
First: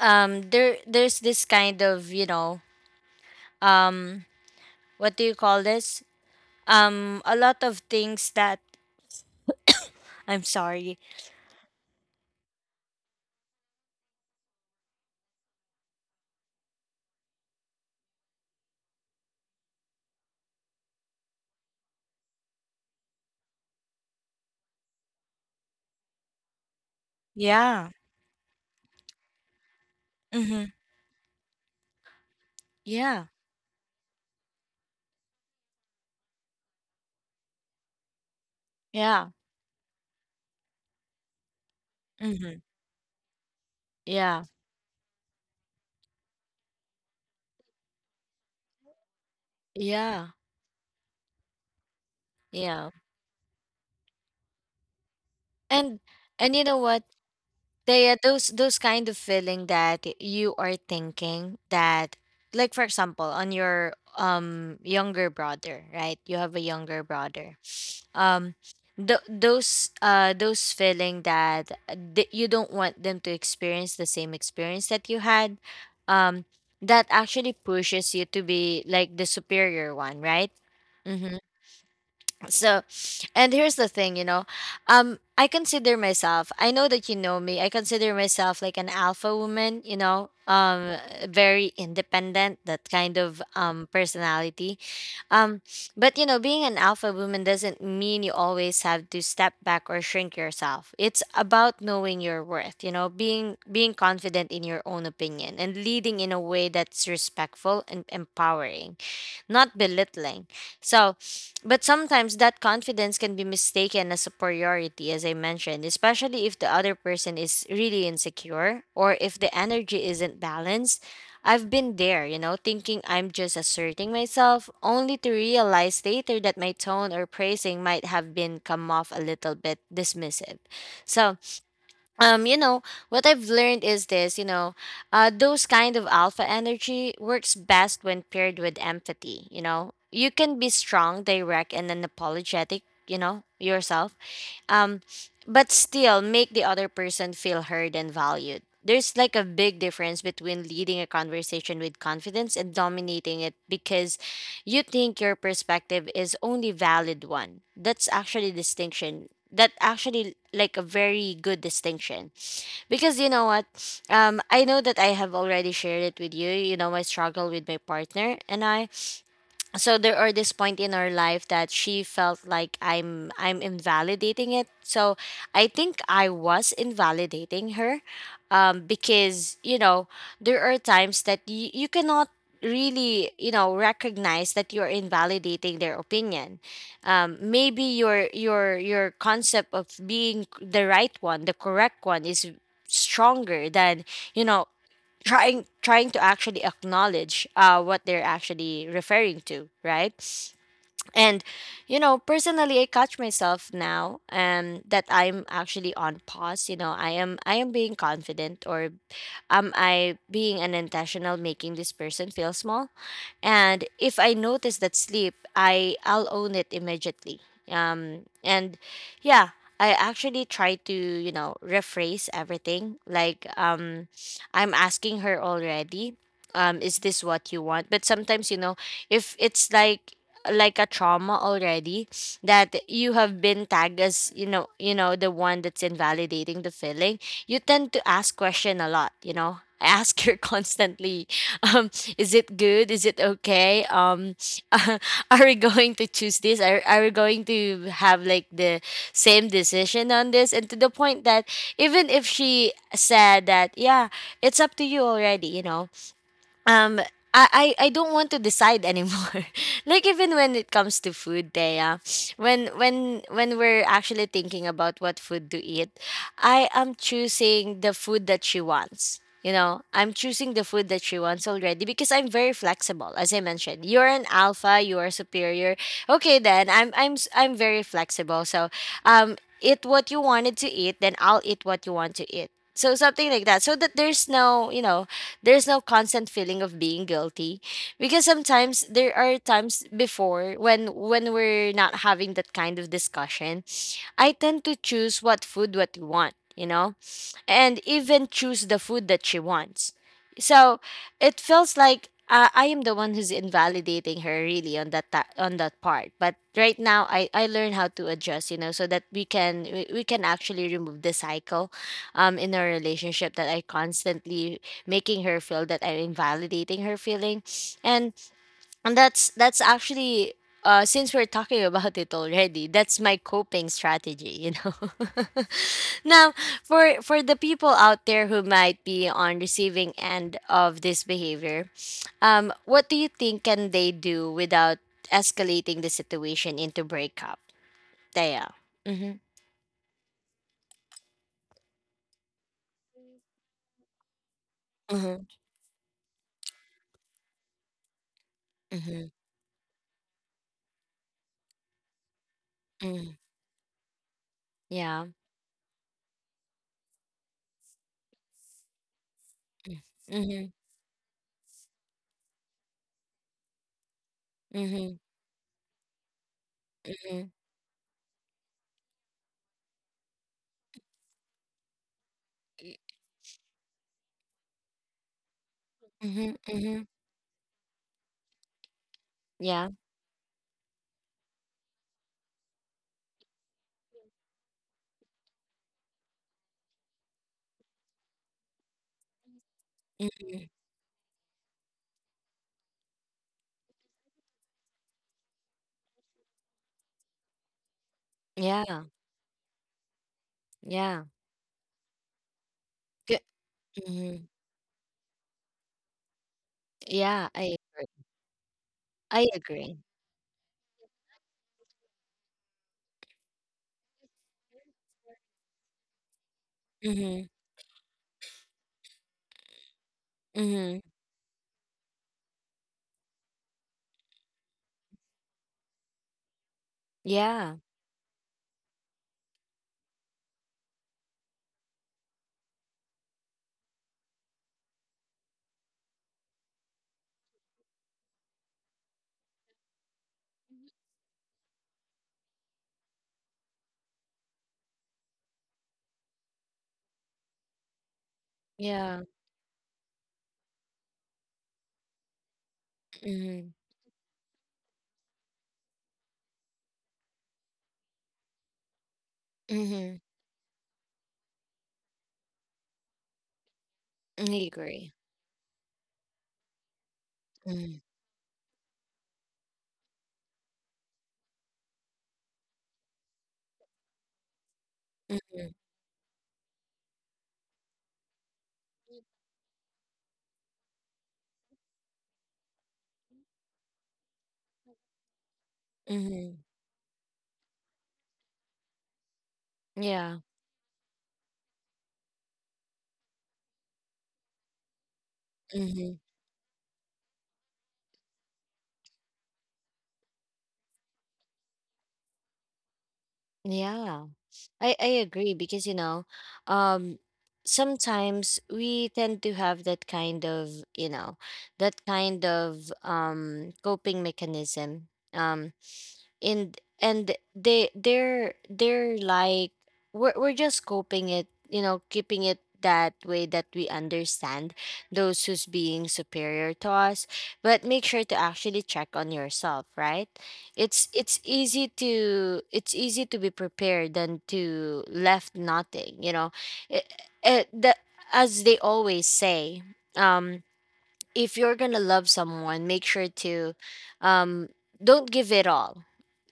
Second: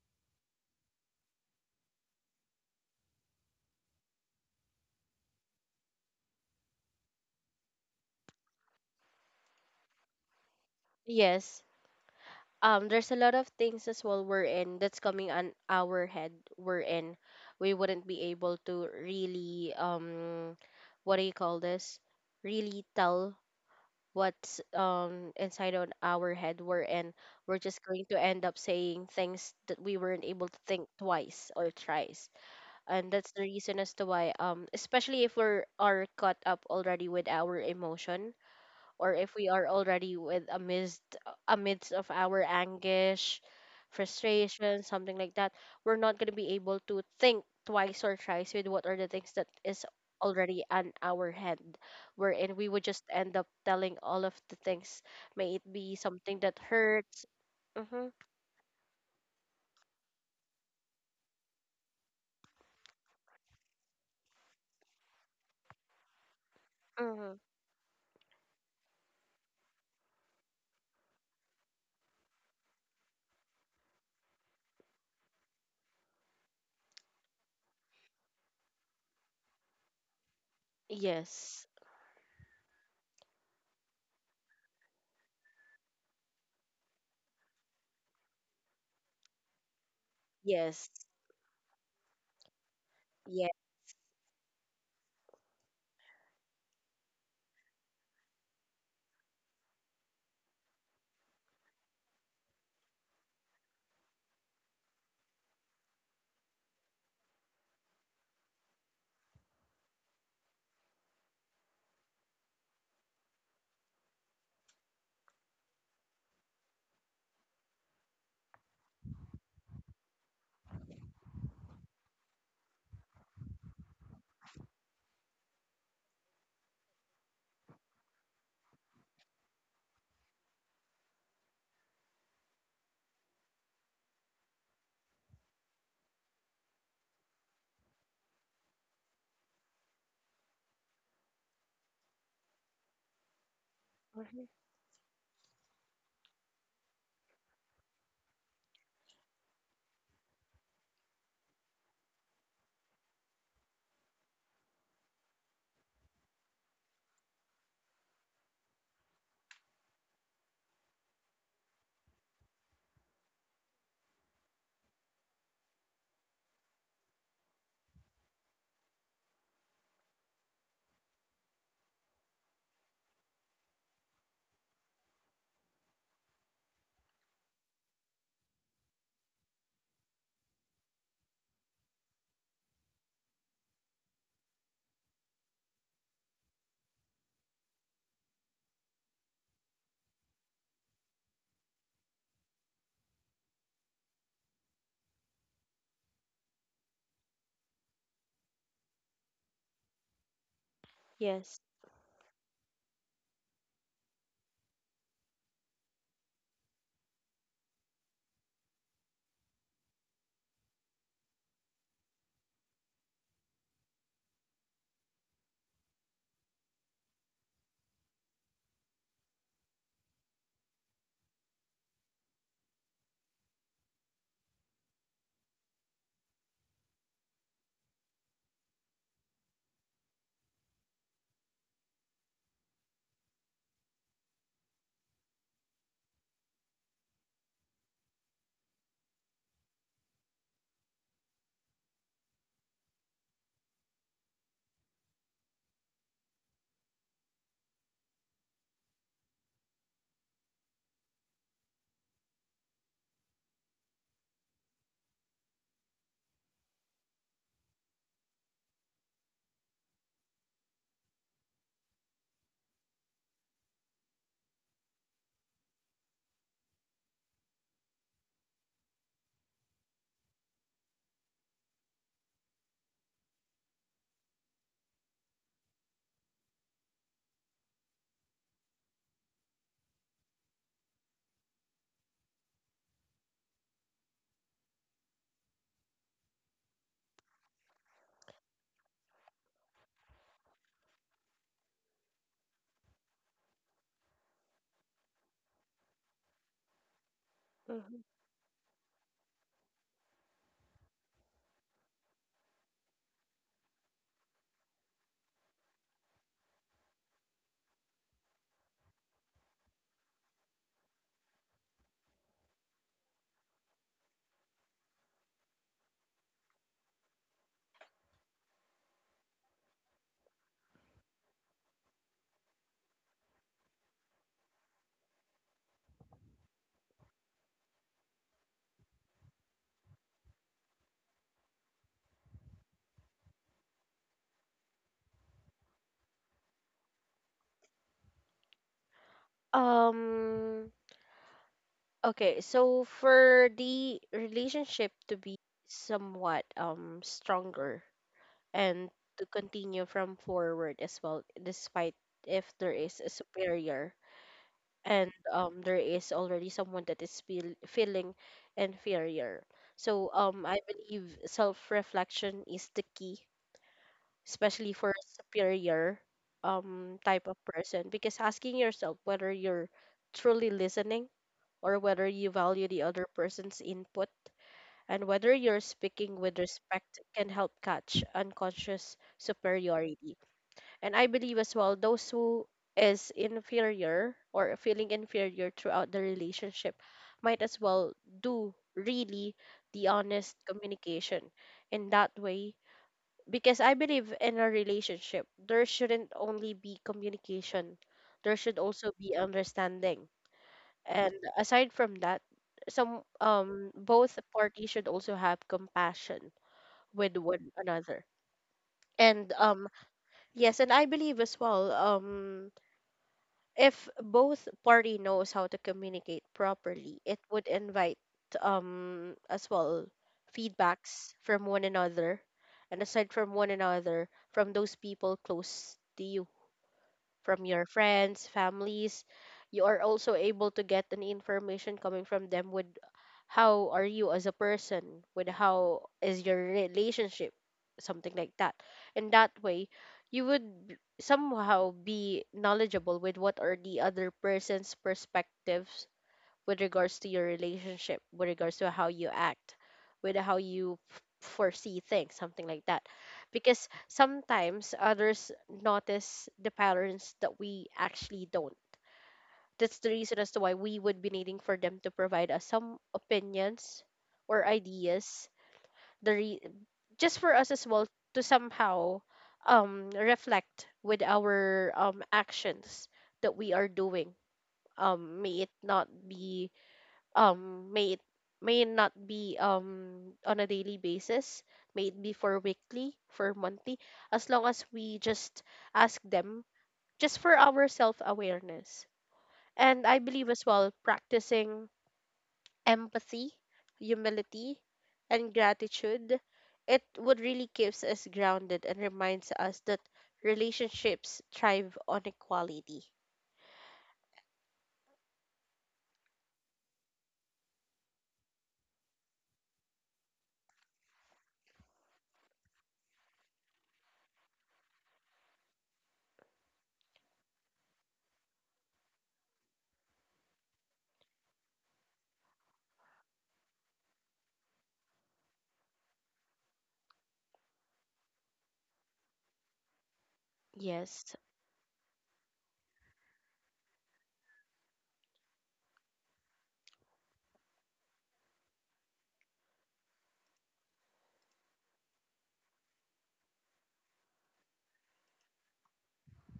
A: there there's this kind of, you know, um, what do you call this? A lot of things that I'm sorry.
B: Yes. There's a lot of things as well we're in that's coming on our head we're in. We wouldn't be able to really what do you call this? Really tell what's inside on our head we're in we're just
A: Yeah.
B: going to end up saying things that we weren't able to
A: Mm-hmm.
B: think twice or thrice and
A: Yeah.
B: that's the reason as to why especially if we are caught up already with our emotion or
A: Yeah.
B: if we are already with amidst amidst of our
A: Mhm.
B: anguish,
A: Yeah.
B: frustration, something like that. We're not gonna be able to think twice or thrice with what are the things that is
A: Yeah.
B: already on our hand, wherein we would
A: Yeah.
B: just end up telling all of the things, may it be
A: And
B: something
A: and
B: that
A: you know what?
B: hurts. Mm-hmm,
A: They, those kind of feeling that you are thinking that, like for example on your younger brother, right? You have a younger
B: mm-hmm.
A: brother. Um those those feeling that you don't want them to experience the same experience that you had, um that actually pushes you to be like the superior one, right? Mm-hmm.
B: Yes,
A: So, and here's the thing, you know, I consider myself. I know that you know me. I consider myself like an alpha woman. You know,
B: yes,
A: very independent. That kind of
B: yes,
A: personality. Um, but you know, being an alpha woman doesn't mean you always have to step back or shrink yourself. It's about knowing your worth. You know, being confident in your own opinion and leading in a way that's respectful and empowering, not belittling. So, but sometimes that confidence can be mistaken as superiority, as I mentioned, especially if the other person is really insecure or if the energy isn't balanced. I've been there, you know, thinking I'm just asserting myself, only to realize later that my tone or praising might have been come off a little bit dismissive. So, you know what I've learned is this, you know, those kind of alpha energy works best when paired with empathy. You know, you can be strong, direct and unapologetic, you know yourself,
B: hmm,
A: um but still make the other person feel heard and valued. There's like a big difference between leading a conversation with confidence and dominating it because you think your perspective is only valid one. That's actually distinction, that actually like a very good distinction. Because you know what, I know that I have already shared it with you, you know, my struggle with my partner and I. So there are this point in our life that she felt like I'm invalidating it. So I think I was invalidating her, because you know, there are times that you cannot really, you know, recognize that you're invalidating their opinion. Maybe your concept of being the right one, the correct one, is stronger than, you know, trying to actually acknowledge what they're actually referring to, right? And
B: yes.
A: you know personally I catch myself now, that I'm actually on pause. You know, I am being confident, or am I being unintentional making this person feel small? And if I notice that sleep, I'll own it immediately. And yeah, I actually try to, you know, rephrase everything. Like, I'm asking her already. Is this what you want? But sometimes, you know, if it's like a trauma already, that you have been tagged as, you know, you know, the one that's invalidating the feeling, you tend to ask question a lot. You know, I ask her constantly, um is it good, is it okay, are we going to choose this, are we going to have like the same decision on this? And to the point that even if she said that, yeah, it's up to you already, you know, um I don't want to decide anymore. Like even when it comes to food, Thea, when we're actually thinking about what food to eat, I am choosing the food that she wants. You know, I'm choosing the food that she wants already because I'm very flexible. As I mentioned, you're an alpha, you are superior. Okay, then I'm very flexible. So, eat what you wanted to eat, then I'll eat what you want to eat. So something like that, so that there's no, you know, there's no constant feeling of being guilty. Because sometimes there are times before when we're not having that kind of discussion, I tend to choose what food what you want, you know, and
B: Mm-hmm.
A: even choose the food that she wants. So it feels like, I am the one who's invalidating her really on that on that part. But right now, I learn how to adjust, you know, so that we can actually remove the cycle, in our relationship, that I constantly making her feel that I'm invalidating her feeling, and and that's actually, since we're talking about it already, that's my coping strategy, you know. Now, for the people out there who might be on receiving end of this behavior, what do you think can they do without escalating the situation into breakup? Daya. Mhm.
B: Um, okay, so for the relationship to
A: Mhm.
B: be somewhat stronger and
A: Mhm.
B: to continue from forward as well, despite if there is a
A: Mhm.
B: superior
A: Yeah.
B: and there is already someone that is feeling inferior. So
A: Mhm.
B: I believe self-reflection is the key, especially for
A: Mhm.
B: a superior type
A: Mhm.
B: of person because asking yourself whether you're truly listening or whether you value the other person's input, and whether you're speaking
A: Mhm.
B: with
A: Mhm.
B: respect can help catch unconscious
A: Yeah.
B: superiority. And I believe as well, those who is inferior or feeling inferior throughout the relationship might as well do really the
A: Mm,
B: honest communication in that way because I believe in a relationship, there shouldn't only be communication, there should
A: yeah.
B: also be understanding.
A: Yeah.
B: And aside from that, some
A: Good.
B: both
A: Mhm.
B: parties should also have compassion with
A: Yeah,
B: one
A: I agree.
B: another.
A: I
B: And
A: agree.
B: yes, and I believe as well, if both party knows how to communicate properly, it
A: Mhm.
B: would invite as well
A: Mhm.
B: feedbacks from one another and aside from one another from those people close to you, from
A: Yeah.
B: your friends, families. You are also able to get an information coming from them with how are you as a person, with how is your relationship, something like that. In that way, you would somehow be knowledgeable with what are the other person's perspectives with regards to your relationship, with regards to how
A: Yeah.
B: you act, with how you foresee things, something like that.
A: Mhm.
B: Because sometimes others notice the patterns that we actually don't. That's the
A: Mhm.
B: reason as to why we would be needing for them to provide us some opinions or
A: I agree.
B: ideas, the re- just for us as
A: Mhm.
B: well to somehow reflect with our actions that we are doing, may it
A: Mhm.
B: not be um may it may it not be on a daily basis, may it be for weekly, for monthly, as long as we just ask
A: Mhm.
B: them just for our self awareness. And I
A: Yeah.
B: believe as well practicing empathy, humility, and
A: Mhm.
B: gratitude, it would really keeps us grounded and reminds us that relationships thrive on equality.
A: Yeah. I agree because you know, um sometimes we tend to have that kind of, you know, that kind of coping mechanism. Um, and they're like we're just coping it, you know, keeping it that way, that we understand those who's being superior to us, but make sure to actually check on yourself, right? it's
B: Yes,
A: it's easy to it's easy to be prepared than to left nothing, you know. it, it, the, as they always say, um if you're gonna love someone, make sure to, um don't give it all.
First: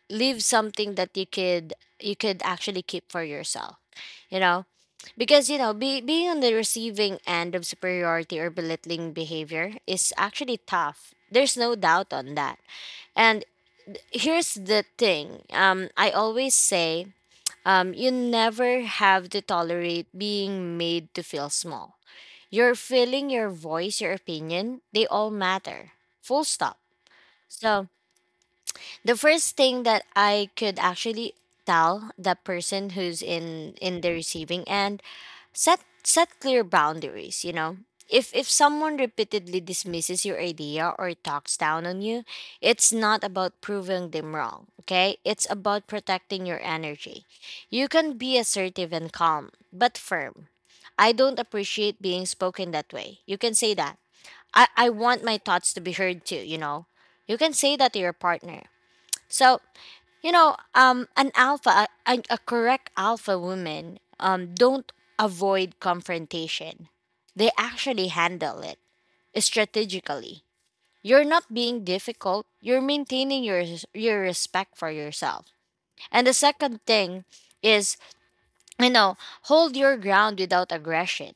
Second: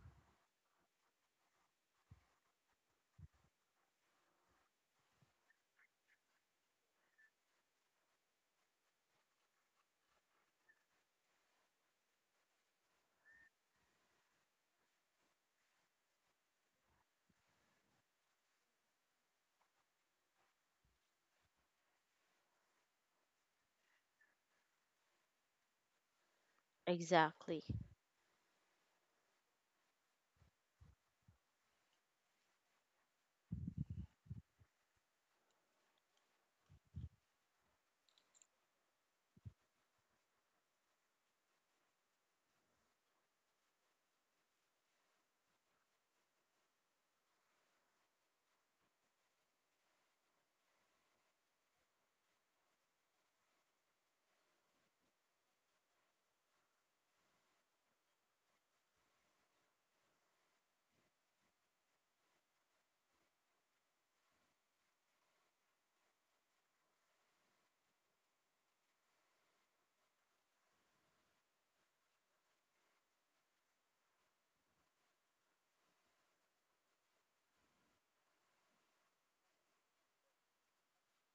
A: Leave something that you could actually keep for yourself, you know. Because you know being on the receiving end of superiority or belittling behavior is actually tough. There's no doubt on that. And here's the thing, I always say, you never have to tolerate being made to feel small. Your feeling, your voice, your opinion, they all matter. Full stop.
B: exactly.
A: So the first thing that I could actually tell the person who's in the receiving end, set clear boundaries, you know. If someone repeatedly dismisses your idea or talks down on you, it's not about proving them wrong, okay? It's about protecting your energy. You can be assertive and calm, but firm. I don't appreciate being spoken that way, you can say that. I want my thoughts to be heard too, you know. You can say that to your partner. So, you know, an alpha, a correct alpha woman, don't avoid confrontation. They actually handle it strategically. You're not being difficult. You're maintaining your respect for yourself. And the second thing is, you know, hold your ground without aggression.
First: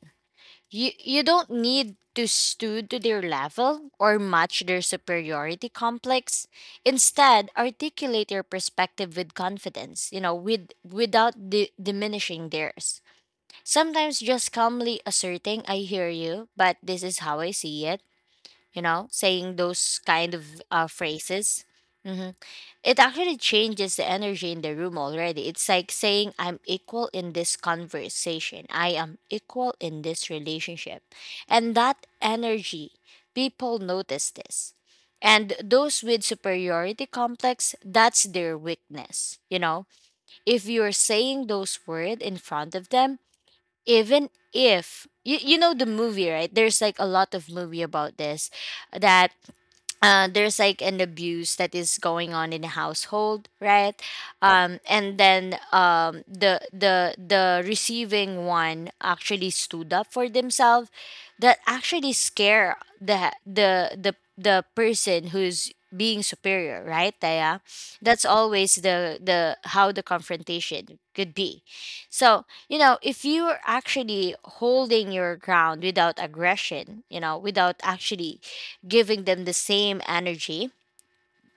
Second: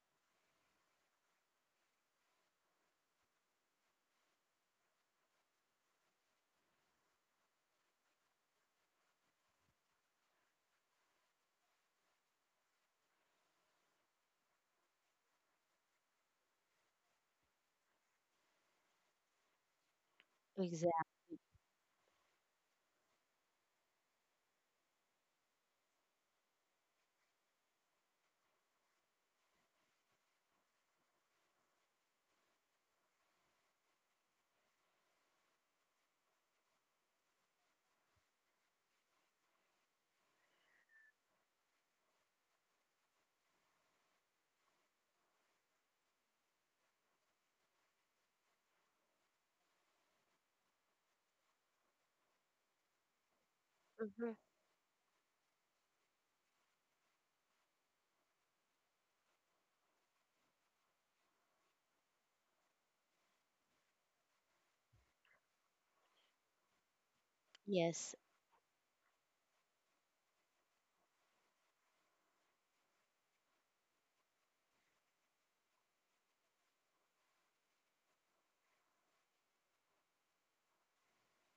A: You don't need to stoop to their level or match their superiority complex. Instead, articulate your perspective with confidence, you know, with without diminishing theirs. Sometimes just calmly asserting, "I hear you, but this is how I see it," you know, saying those kind of
B: Exactly.
A: phrases. Mm-hmm. It actually changes the energy in the room already. It's like saying, I'm equal in this conversation. I am equal in this relationship. And that energy, people notice this. And those with superiority complex, that's their weakness. You know, if you're saying those words in front of them, even if you, you know the movie, right? There's like a lot of movie about this, that there's like an abuse that is going on in the household, right?
B: Mm-hmm.
A: And then, um, the receiving one actually stood up for themselves, that actually scare the the person who's being superior, right Taya?
B: Yes.
A: That's always the how the confrontation could be. So you know if you're actually holding your ground without aggression, you know, without actually giving them the same energy.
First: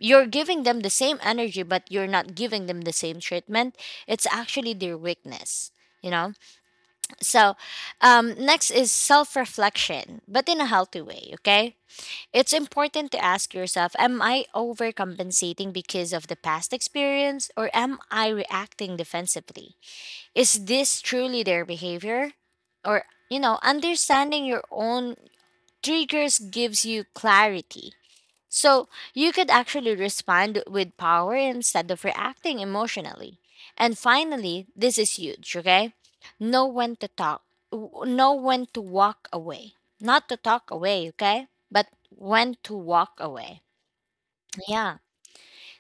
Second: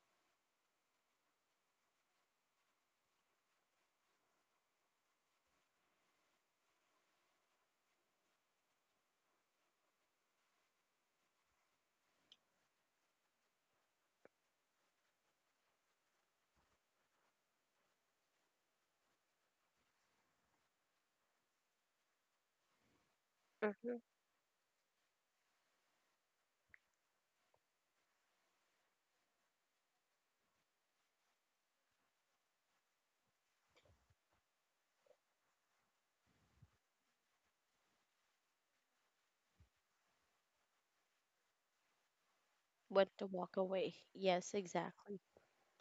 A: You're giving them the same energy, but you're not giving them the same treatment. It's actually their weakness, you know? So, next is self reflection, but in a healthy way, okay? It's important to ask yourself, am I overcompensating because of the past experience, or am I reacting defensively? Is this truly their behavior? Or, you know, understanding your own triggers gives you clarity so you could actually respond with power instead of reacting emotionally. And finally, this is huge, okay? Know when to talk, know when to walk away. Not to talk away, okay? But when to
B: When
A: walk
B: to walk
A: away.
B: away. Yes,
A: Yeah.
B: exactly.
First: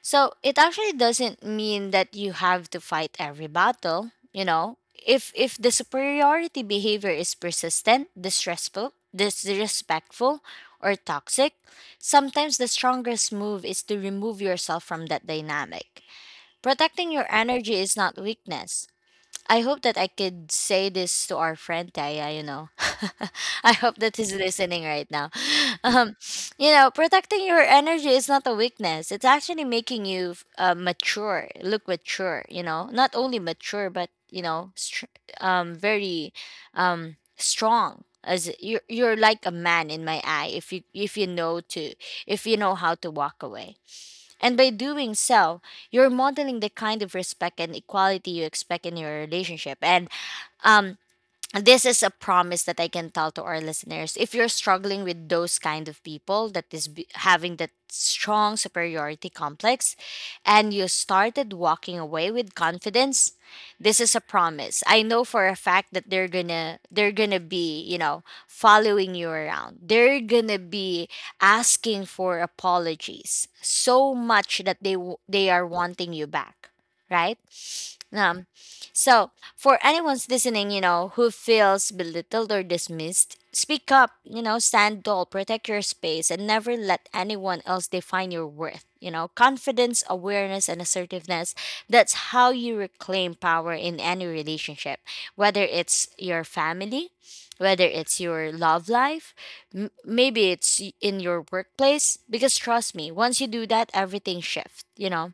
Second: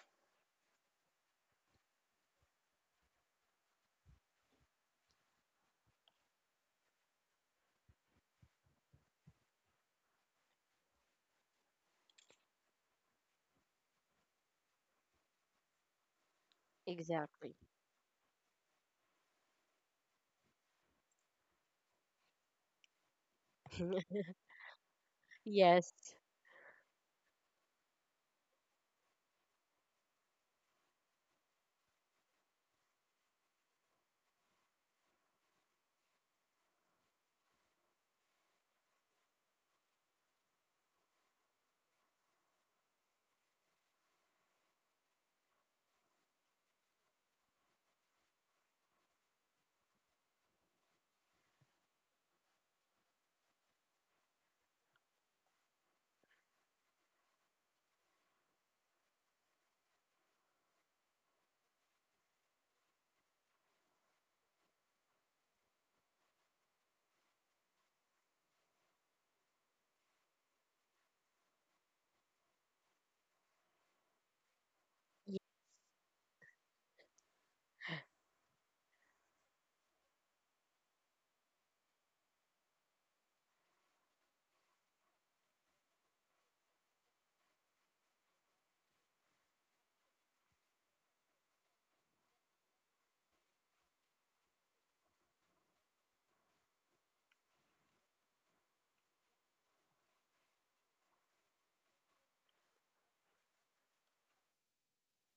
A: So it actually doesn't mean that you have to fight every battle, you know. If the superiority behavior is persistent, distressful, disrespectful, or toxic, sometimes the strongest move is to remove yourself from that dynamic. Protecting your
B: Exactly.
A: energy is not weakness. I hope that I could say this to our friend Taya, you know. I hope that he's listening right now. Um,
B: Yes.
A: you know, protecting your energy is not a weakness. It's actually making you mature, look mature, you know. Not only mature, but, you know, very strong. As you're like a man in my eye if you know to if you know how to walk away, and by doing so, you're modeling the kind of respect and equality you expect in your relationship. And um, this is a promise that I can tell to our listeners. If you're struggling with those kind of people that is having that strong superiority complex and you started walking away with confidence, this is a promise. I know for a fact that they're going to be, you know, following you around. They're going to be asking for apologies so much that
B: Ye-
A: they are wanting you back, right? Um. So, for anyone's listening, you know, who feels belittled or dismissed, speak up, you know, stand tall, protect your space, and never let anyone else define your worth. You know, confidence, awareness, and assertiveness, that's how you reclaim power in any relationship, whether it's your family, whether it's your love life, maybe in your workplace. Because trust me, once you do that, everything shifts, you know,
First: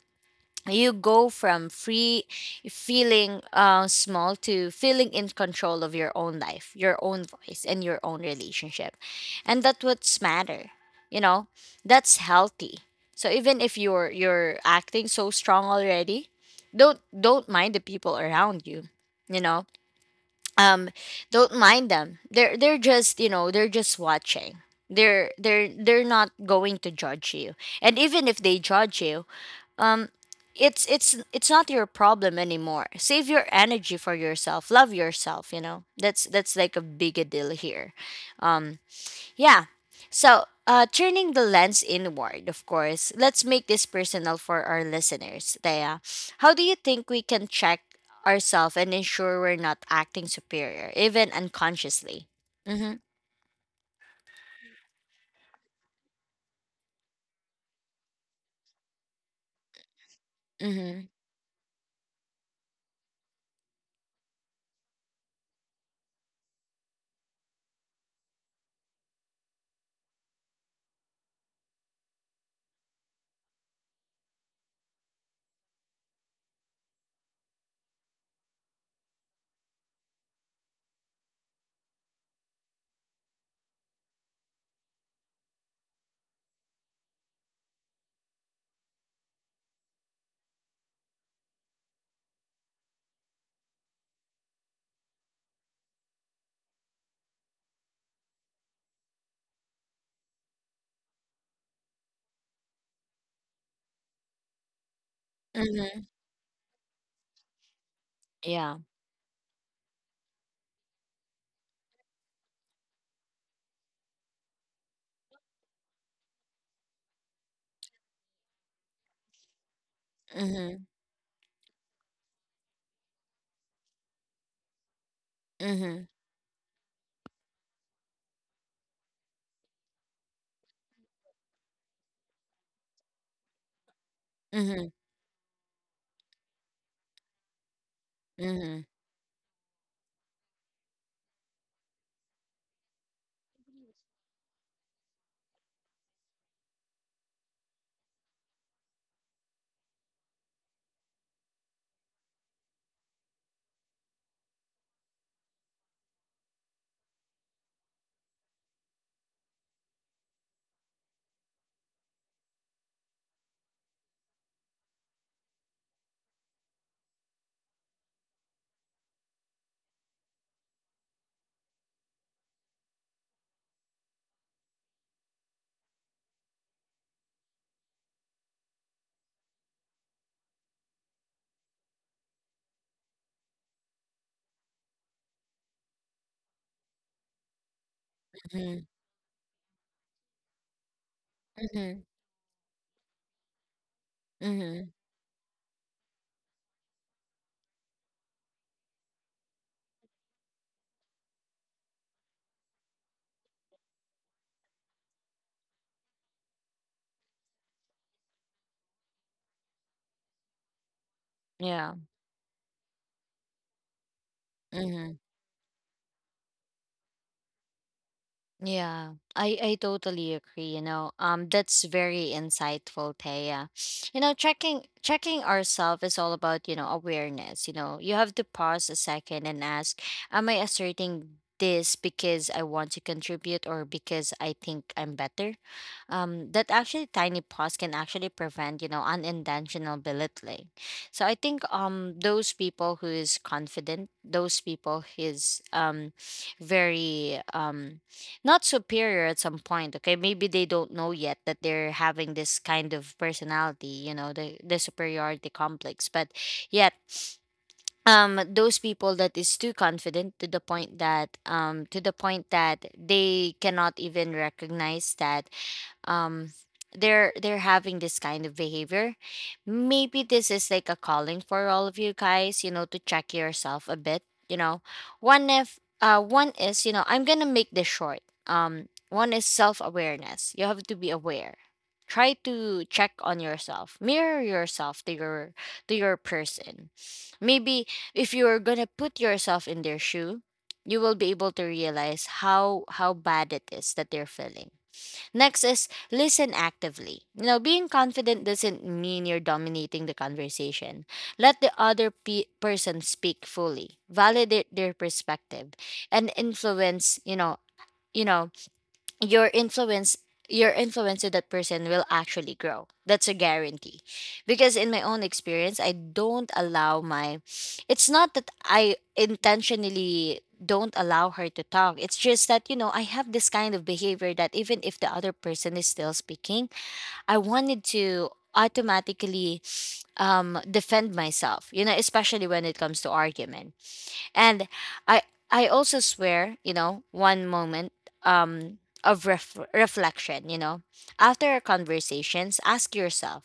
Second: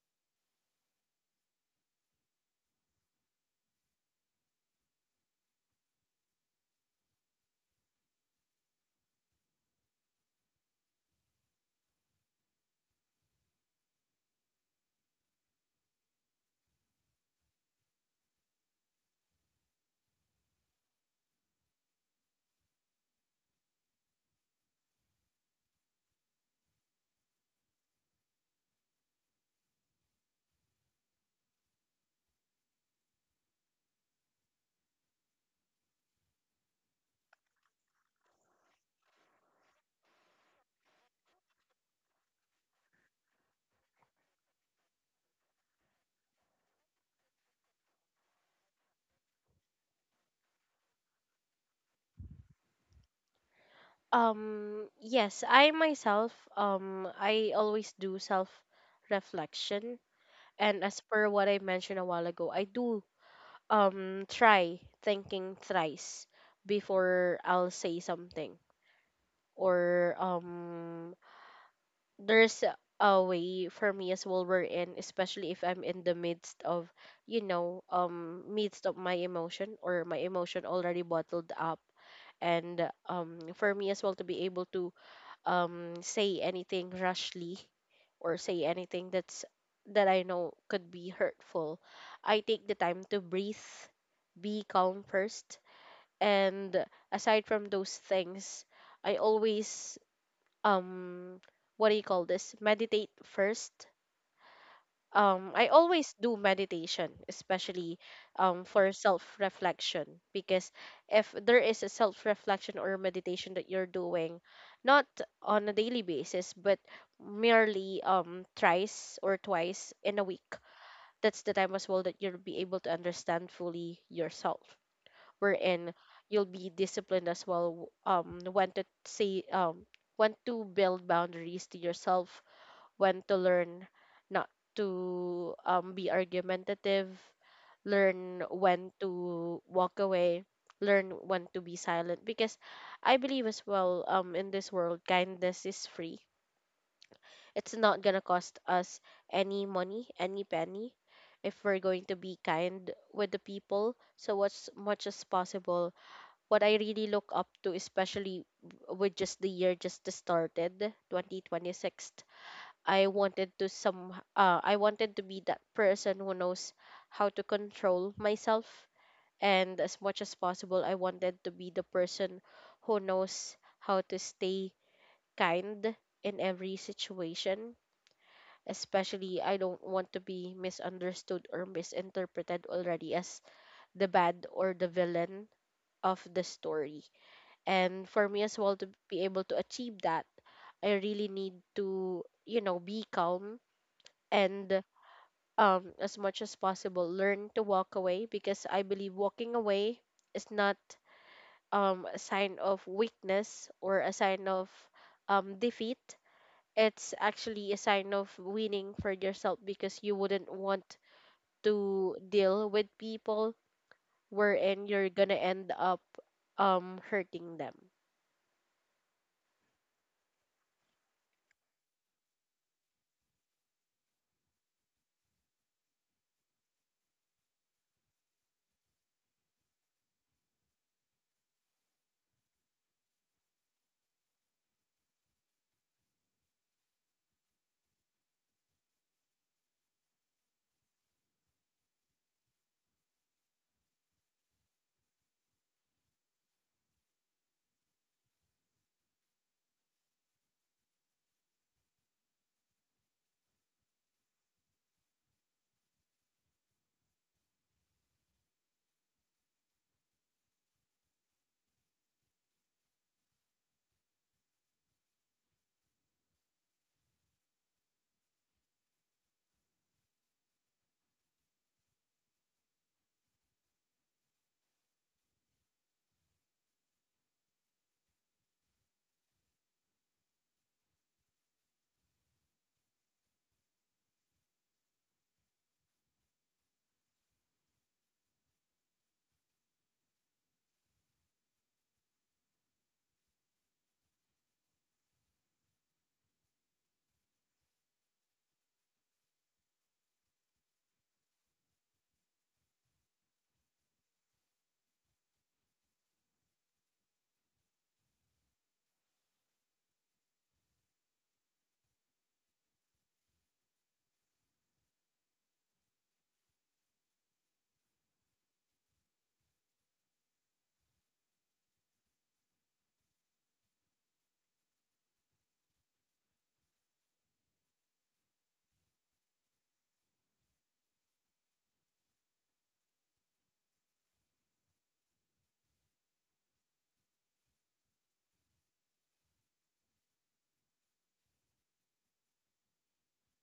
A: you go from free feeling small to feeling in control of your own life, your own voice, and your own relationship. And that what's matter, you know, that's healthy. So even if you're acting so strong already, don't mind the people around you, you know. um don't mind them. They're just, you know, they're just watching. They're they're not going to judge you. And even if they judge you, um it's it's not your problem anymore. Save your energy for yourself, love yourself, you know. That's like a big a deal here. um yeah. So turning the lens inward, of course, let's make this personal for our listeners, Thea. How do you think we can check ourselves and ensure we're not acting superior even unconsciously? Mm-hmm
B: Yes, I myself, I always do self reflection. And as
A: mm-hmm
B: per what I mentioned a while ago, I do try thinking thrice before I'll say something or there's a way for me as well we're in, especially if I'm in the midst of, you know, midst of my emotion or my emotion already bottled up. And for me as well to be able to say anything rashly or say anything that's that I know could be hurtful, I take the time to breathe, be calm first. And aside from those things, I always um what do you call this, meditate first. I
A: mm-hmm
B: always do meditation especially
A: yeah
B: for self reflection because if there is a self reflection or meditation that you're doing, not on a daily basis but merely thrice or twice in a week,
A: mm-hmm
B: that's the time as well that you'll be able to understand fully yourself, wherein
A: mm-hmm
B: you'll be disciplined as well, when to say when to build boundaries to yourself, when to learn not
A: mm-hmm
B: to be argumentative, learn
A: mm-hmm
B: when to walk away, learn when to be silent, because I believe as well, in this world kindness is free, it's not gonna cost us any money, any penny, if we're going to be kind with the people. So as much as possible, what I really look up to, especially with just the year just started, 2026, I wanted to some I wanted to be that person who knows how to control myself, and as much as possible I wanted to be the person who knows how to stay kind in every situation. Especially I don't want to be misunderstood or misinterpreted already as the bad or the villain of the story. And for me as well
A: mm-hmm
B: to be able to achieve that, I really need
A: mm-hmm
B: to, you know, be calm and
A: mm-hmm.
B: as much as possible learn to walk away because I believe walking away is not a sign of weakness or a sign of defeat. It's actually a sign of winning for yourself because you wouldn't want
A: yeah
B: to deal with people wherein you're
A: Mhm.
B: gonna end up hurting them.
A: Yeah, I totally agree. You know, that's very insightful, Taya. You know, checking ourselves is all about, you know, awareness. You know, you have to pause a second and ask, am I asserting this because I want to contribute or because I think I'm better? That actually tiny pause can actually prevent, you know, unintentional belittling. So I think, those people who is confident, those people who is very not superior at some point, okay, maybe they don't know yet that they're having this kind of personality, you know, the superiority complex. But yet, those people that is too confident to the point that, to the point that they cannot even recognize that, um they're having this kind of behavior. Maybe this is like a calling for all of you guys, you know, to check yourself a bit, you know. One, if one is, you know, I'm gonna make this short. One is self-awareness. You have to be aware, try to check on yourself, mirror yourself to your person. Maybe if you're gonna put yourself in their shoe, you will be able to realize how bad it is that they're feeling. Next is listen actively. You know, being confident doesn't mean you're dominating the conversation. Let the other person speak fully, validate their perspective, and influence. You know your influence to that person will actually grow. That's a guarantee, because in my own experience, I don't allow my, it's not that I intentionally don't allow her to talk. It's just that, you know, I have this kind of behavior that even if the other person is still speaking, I wanted to automatically defend myself, you know, especially when it comes to argument. And I I also swear, you know, one moment um of reflection, you know. After our conversations, ask yourself,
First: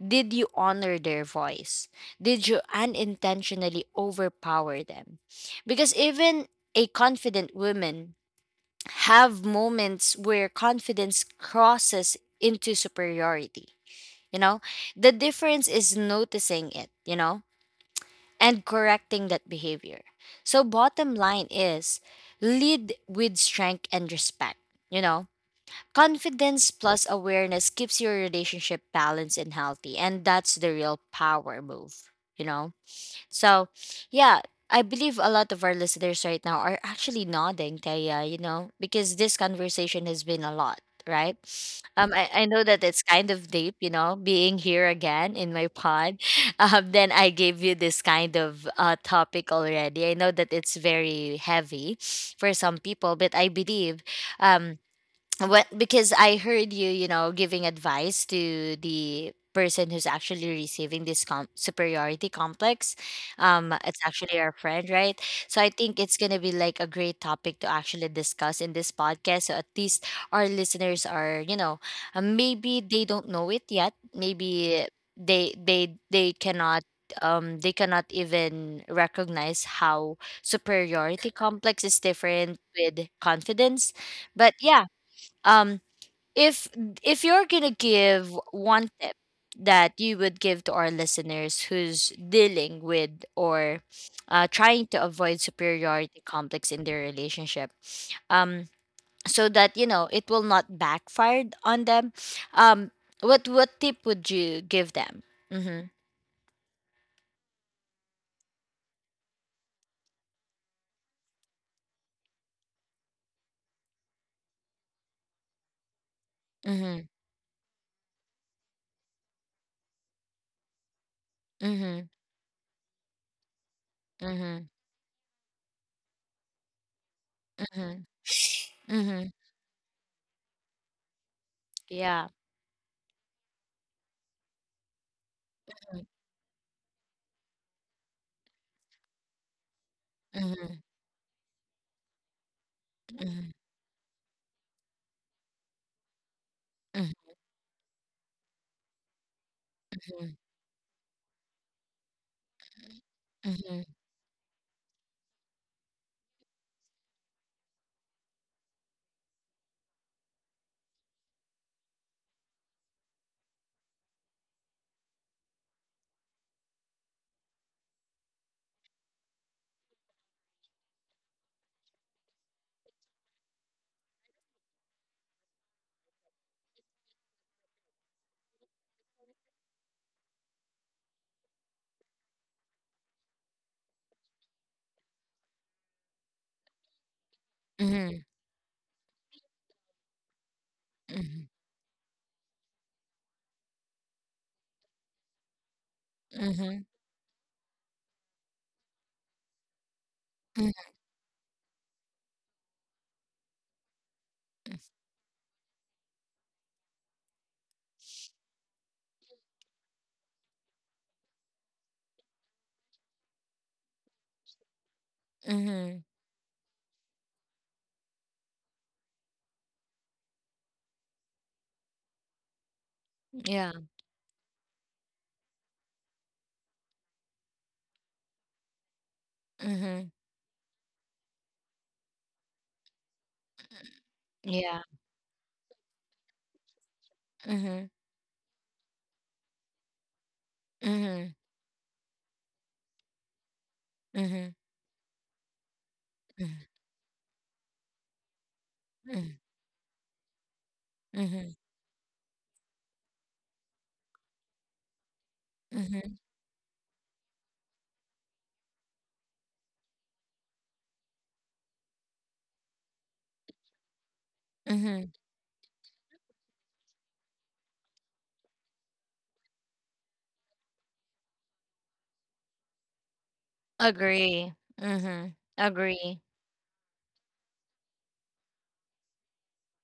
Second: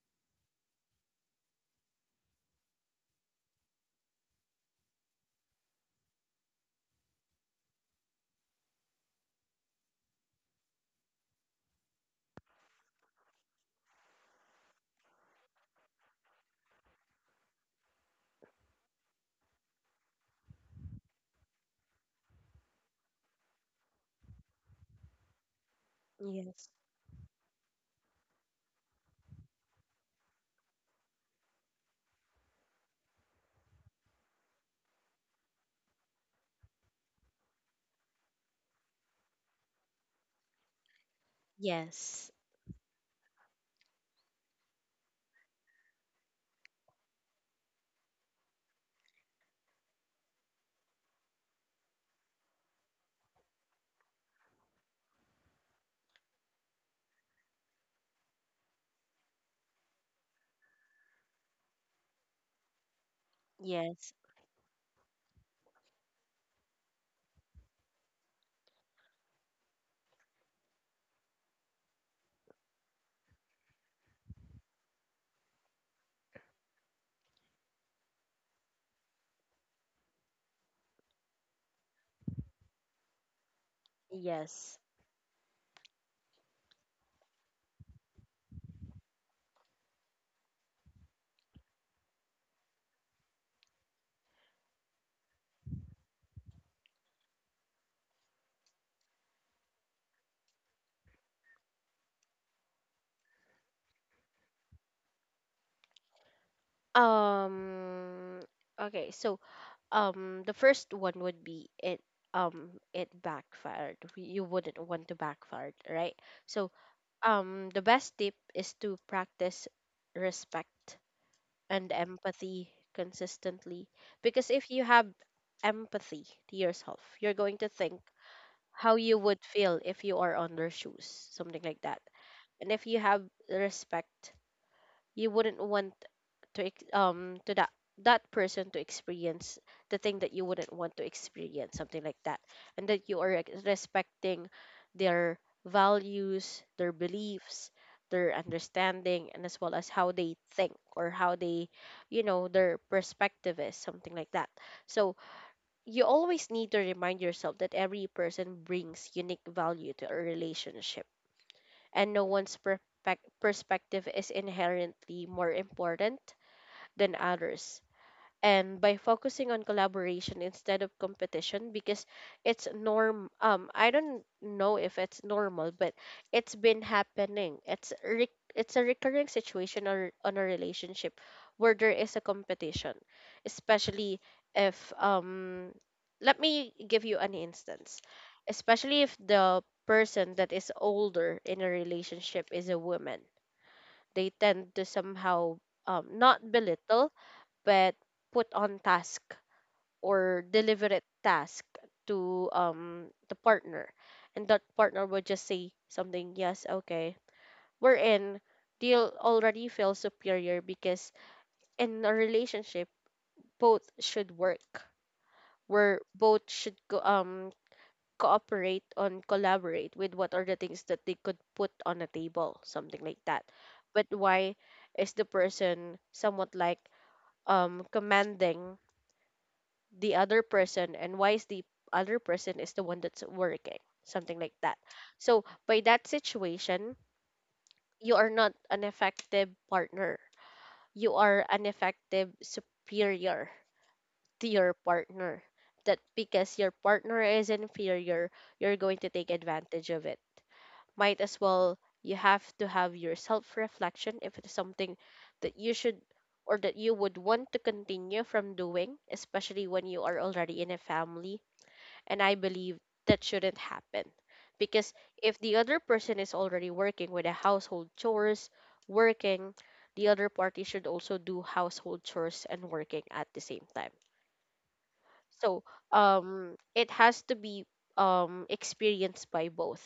A: did you honor their voice? Did you unintentionally overpower them? Because even a confident woman have moments where confidence crosses into superiority, you know? The difference is noticing it, you know, and correcting that behavior. So, bottom line is lead with strength and respect. You know,
B: Yes.
A: confidence plus awareness keeps your relationship balanced and healthy, and that's the real power move, you know? So, yeah, I believe a lot of our listeners right now are actually nodding, Taya, you know, because this conversation has been a lot, right?
B: Yes.
A: I know that it's kind of deep, you know, being here again in my pod. Then I gave you this kind of topic already. I know that it's very heavy for some people, but I believe, um, what, because I heard you, you know, giving advice to the person who's actually receiving this superiority complex. It's
B: Yes.
A: actually our friend, right? So I think it's gonna be like a great topic to actually discuss in this podcast. So at least our listeners are, you know, maybe they don't know it yet. Maybe they they cannot even recognize how superiority complex is different with confidence. But
B: Yes.
A: yeah, um, if if you're gonna give one tip that you would give to our listeners who's dealing with or trying to avoid superiority complex in their relationship, um, so that you know it will not backfire on them, um, what tip would you give them? Mm-hmm.
B: Um okay, so the first one would be it it backfired. You wouldn't want to backfire, right? So
A: Mm-hmm.
B: the best tip is to practice respect and
A: Mm-hmm.
B: empathy consistently because
A: Mm-hmm.
B: if you have empathy to yourself, you're going to think
A: Mm-hmm.
B: how you
A: Mm-hmm.
B: would feel if you are on their shoes, something like that.
A: Yeah.
B: And if you have respect, you wouldn't want to to that that person to experience the thing that you wouldn't
A: Mm-hmm.
B: want to experience, something like that, and that you are
A: Mm-hmm.
B: respecting their values, their beliefs, their understanding, and as well as how
A: Mm-hmm.
B: they think or how they, you know, their perspective is,
A: Mm-hmm.
B: something like that. So you always need to remind yourself that every person brings unique value to a relationship and no one's perspective is inherently more important than others. And by focusing on collaboration instead of competition, because it's norm I don't know if it's normal but it's been happening, it's a recurring situation or on a relationship where there is a competition, especially if, let me give you an instance,
A: Mm-hmm.
B: especially if the person that is older
A: Mm-hmm.
B: in a relationship is a woman, they tend to somehow, not
A: Mm-hmm.
B: belittle but put on task or deliberate task to the partner, and that partner would just say something yes okay, we're in they'll already feel superior because in a relationship both should work,
A: Mm-hmm.
B: where both should go, um, cooperate on collaborate with what are the things that they could put on a table, something like that.
A: Yeah.
B: But why is the person somewhat like commanding
A: Mhm.
B: the other person, and why is the other person is the one that's working, something like that.
A: Yeah.
B: So by that situation,
A: Mhm.
B: you are not an effective partner, you
A: Mhm.
B: are an effective superior to
A: Mhm.
B: your partner. That
A: Mhm.
B: because your partner is inferior, you're going to take
A: Mhm.
B: advantage of it. Might as
A: Mhm.
B: well you have to have your self reflection if it's something that you should
A: Mhm.
B: or that you would want to continue from doing, especially when you are already in a family, and I believe that shouldn't happen. Because
A: Mhm.
B: if the other person is already working with the household chores, working, the other party should also do household chores and working at the same time.
A: Agree. Mhm.
B: So
A: Agree.
B: it has to be experienced by both.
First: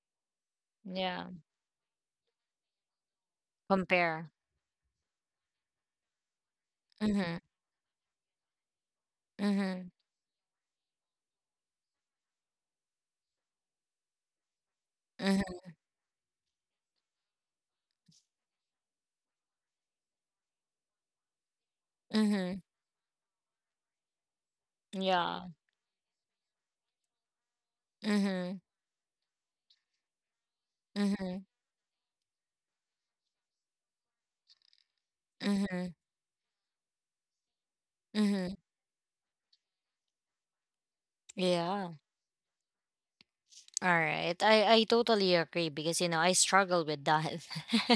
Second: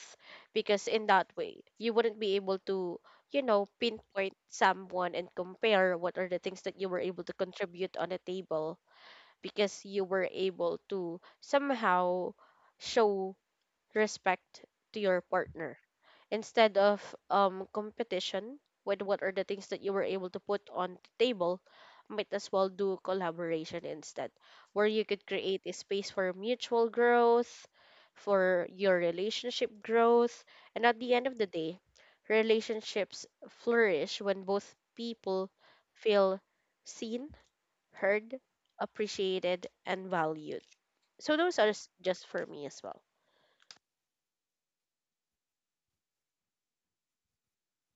B: Because in that
A: Yeah.
B: way, you wouldn't be able to, you know,
A: Compare.
B: pinpoint someone and compare what are the things that you were able to
A: Mhm.
B: contribute on the table because
A: Mhm.
B: you were able to somehow show respect to your
A: Mhm.
B: partner instead of competition with what are the things that you were able to put on the table. Might as
A: Mhm.
B: well do collaboration instead where you could
A: Yeah.
B: create a space for mutual growth,
A: Mhm.
B: for your relationship growth, and at the end of
A: Mhm.
B: the day, relationships flourish when both people
A: Mhm. Mhm.
B: feel seen, heard,
A: Mhm.
B: appreciated, and valued. So those are
A: Yeah.
B: just for me as well.
A: All right. I totally agree because, you know, I struggle with that.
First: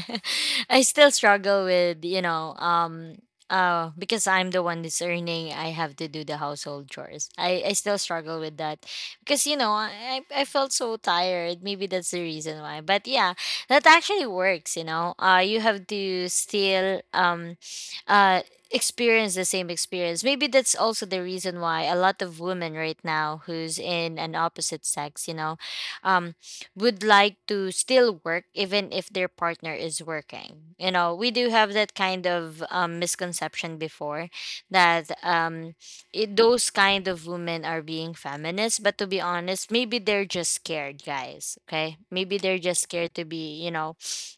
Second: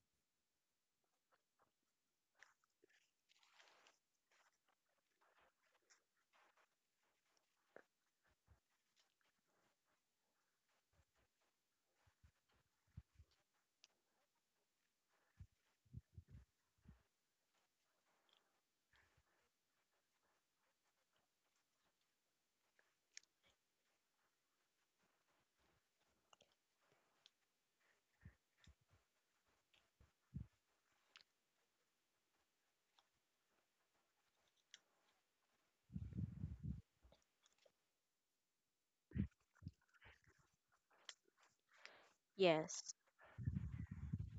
A: I still struggle with, you know, because I'm the one that's earning, I have to do the household chores. I still struggle with that. Because, you know, I felt so tired. Maybe that's the reason why. But yeah, that actually works, you know. You have to still uh experience the same experience. Maybe that's also the reason why a lot of women right now who's in an opposite sex, you know, um, would like to still work even if their partner is working. You know, we do have that kind of misconception before that those kind of women are being feminists. But to be honest, maybe they're just scared, guys. Okay, maybe they're just
B: Yes.
A: scared to be, you know,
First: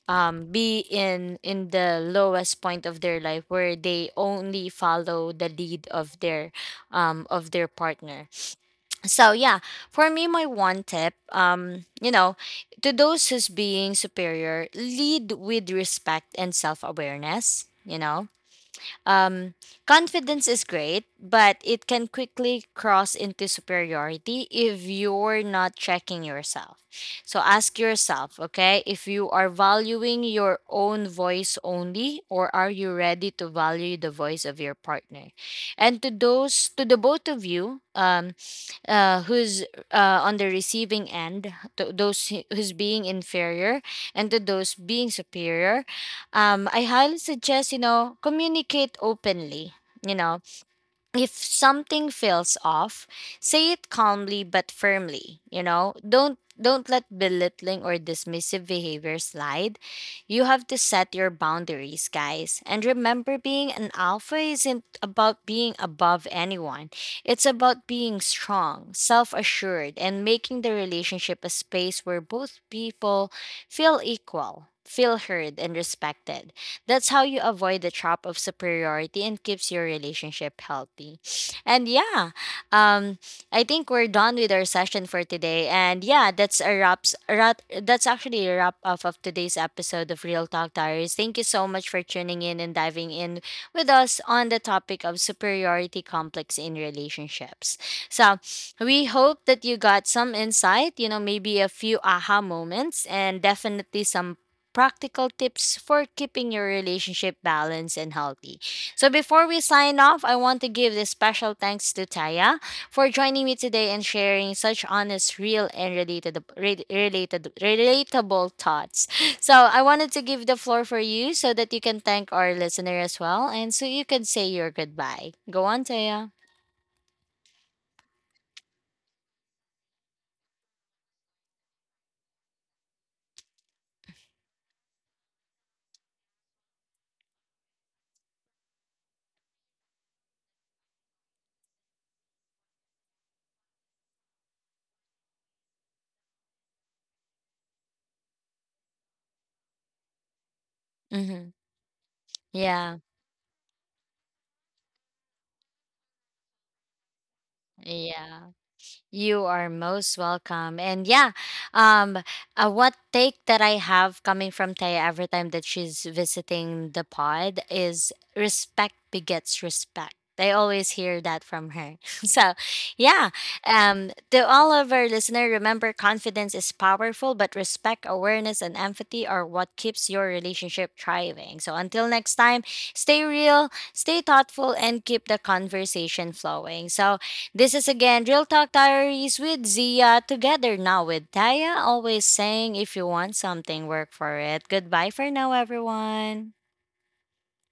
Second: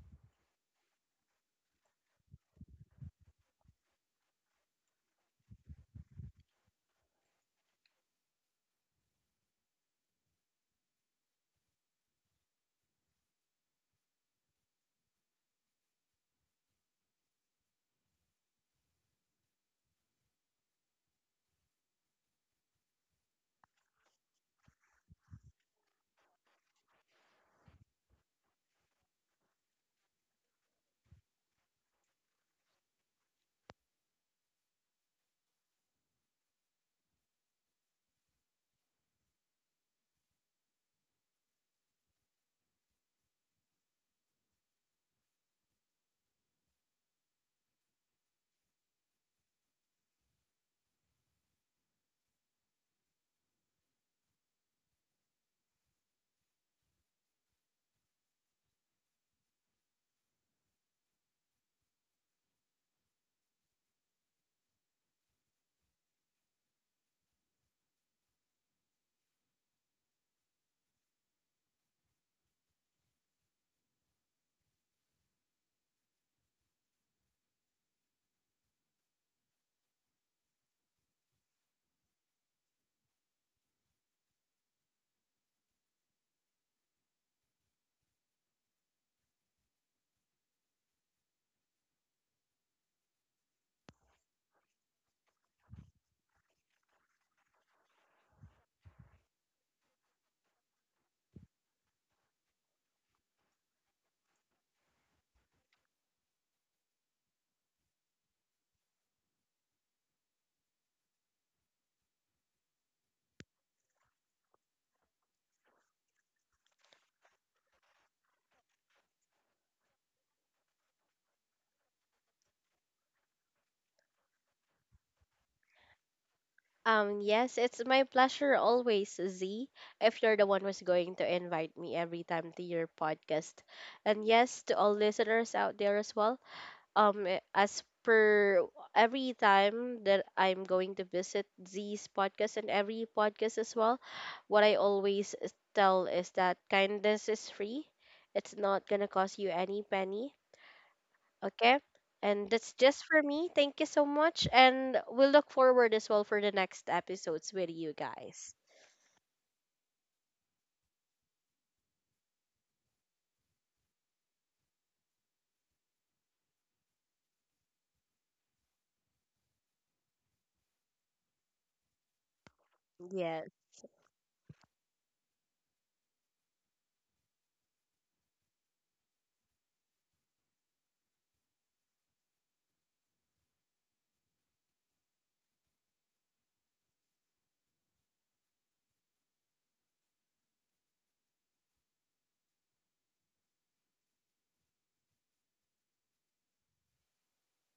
A: be in the lowest point of their life where they only follow the lead of their, partner. So yeah, for me, my one tip, you know, to those who's being superior, lead with respect and self-awareness. You know, um, confidence is great, but it can quickly cross into superiority if you're not checking yourself. So ask yourself, okay, if you are valuing your own voice only, or are you ready to value the voice of your partner? And to those, to the both of you, who's on the receiving end, to those who's being inferior, and to those being superior. I highly suggest, you know, communicate openly. You know, if something feels off, say it calmly but firmly, you know? Don't let belittling or dismissive behavior slide. You have to set your boundaries, guys. And remember, being an alpha isn't about being above anyone. It's about being strong, self-assured, and making the relationship a space where both people feel equal, feel heard and respected. That's how you avoid the trap of superiority and keeps your relationship healthy. And yeah, um, I think we're done with our session for today. And yeah, that's actually a wrap up of today's episode of Real Talk Diaries. Thank you so much for tuning in and diving in with us on the topic of superiority complex in relationships. So we hope that you got some insight. You know, maybe a few aha moments and definitely some practical tips for keeping your relationship balanced and healthy. So before we sign off, I want to give this special thanks to Taya for joining me today and sharing such honest, real, and related, relatable thoughts. So I wanted to give the floor for you so that you can thank our listener as well, and so you can say your goodbye. Go on, Taya.
B: Yes, it's my pleasure always, Z, if you're the one who's going to invite me every time to your podcast. And yes, to all listeners out there as well, as per every time that I'm going to visit Z's podcast and every podcast as well, what I always tell is that kindness is free. It's not gonna cost you any penny.
A: Mm-hmm.
B: Okay. And that's
A: Yeah.
B: just for me. Thank you so much. And we'll look forward as well for the next episodes with you
A: Yeah.
B: guys.
A: You are most welcome. And yeah, um, what take that I have coming from Taya every time that she's visiting the pod is respect begets respect. I always hear that from her. So, yeah,
B: Yes.
A: to all of our listener, remember confidence is powerful, but respect, awareness, and empathy are what keeps your relationship thriving. So, until next time, stay real, stay thoughtful, and keep the conversation flowing. So, this is again Real Talk Diaries with Zia, together now with Taya, always saying if you want something, work for it. Goodbye for now, everyone.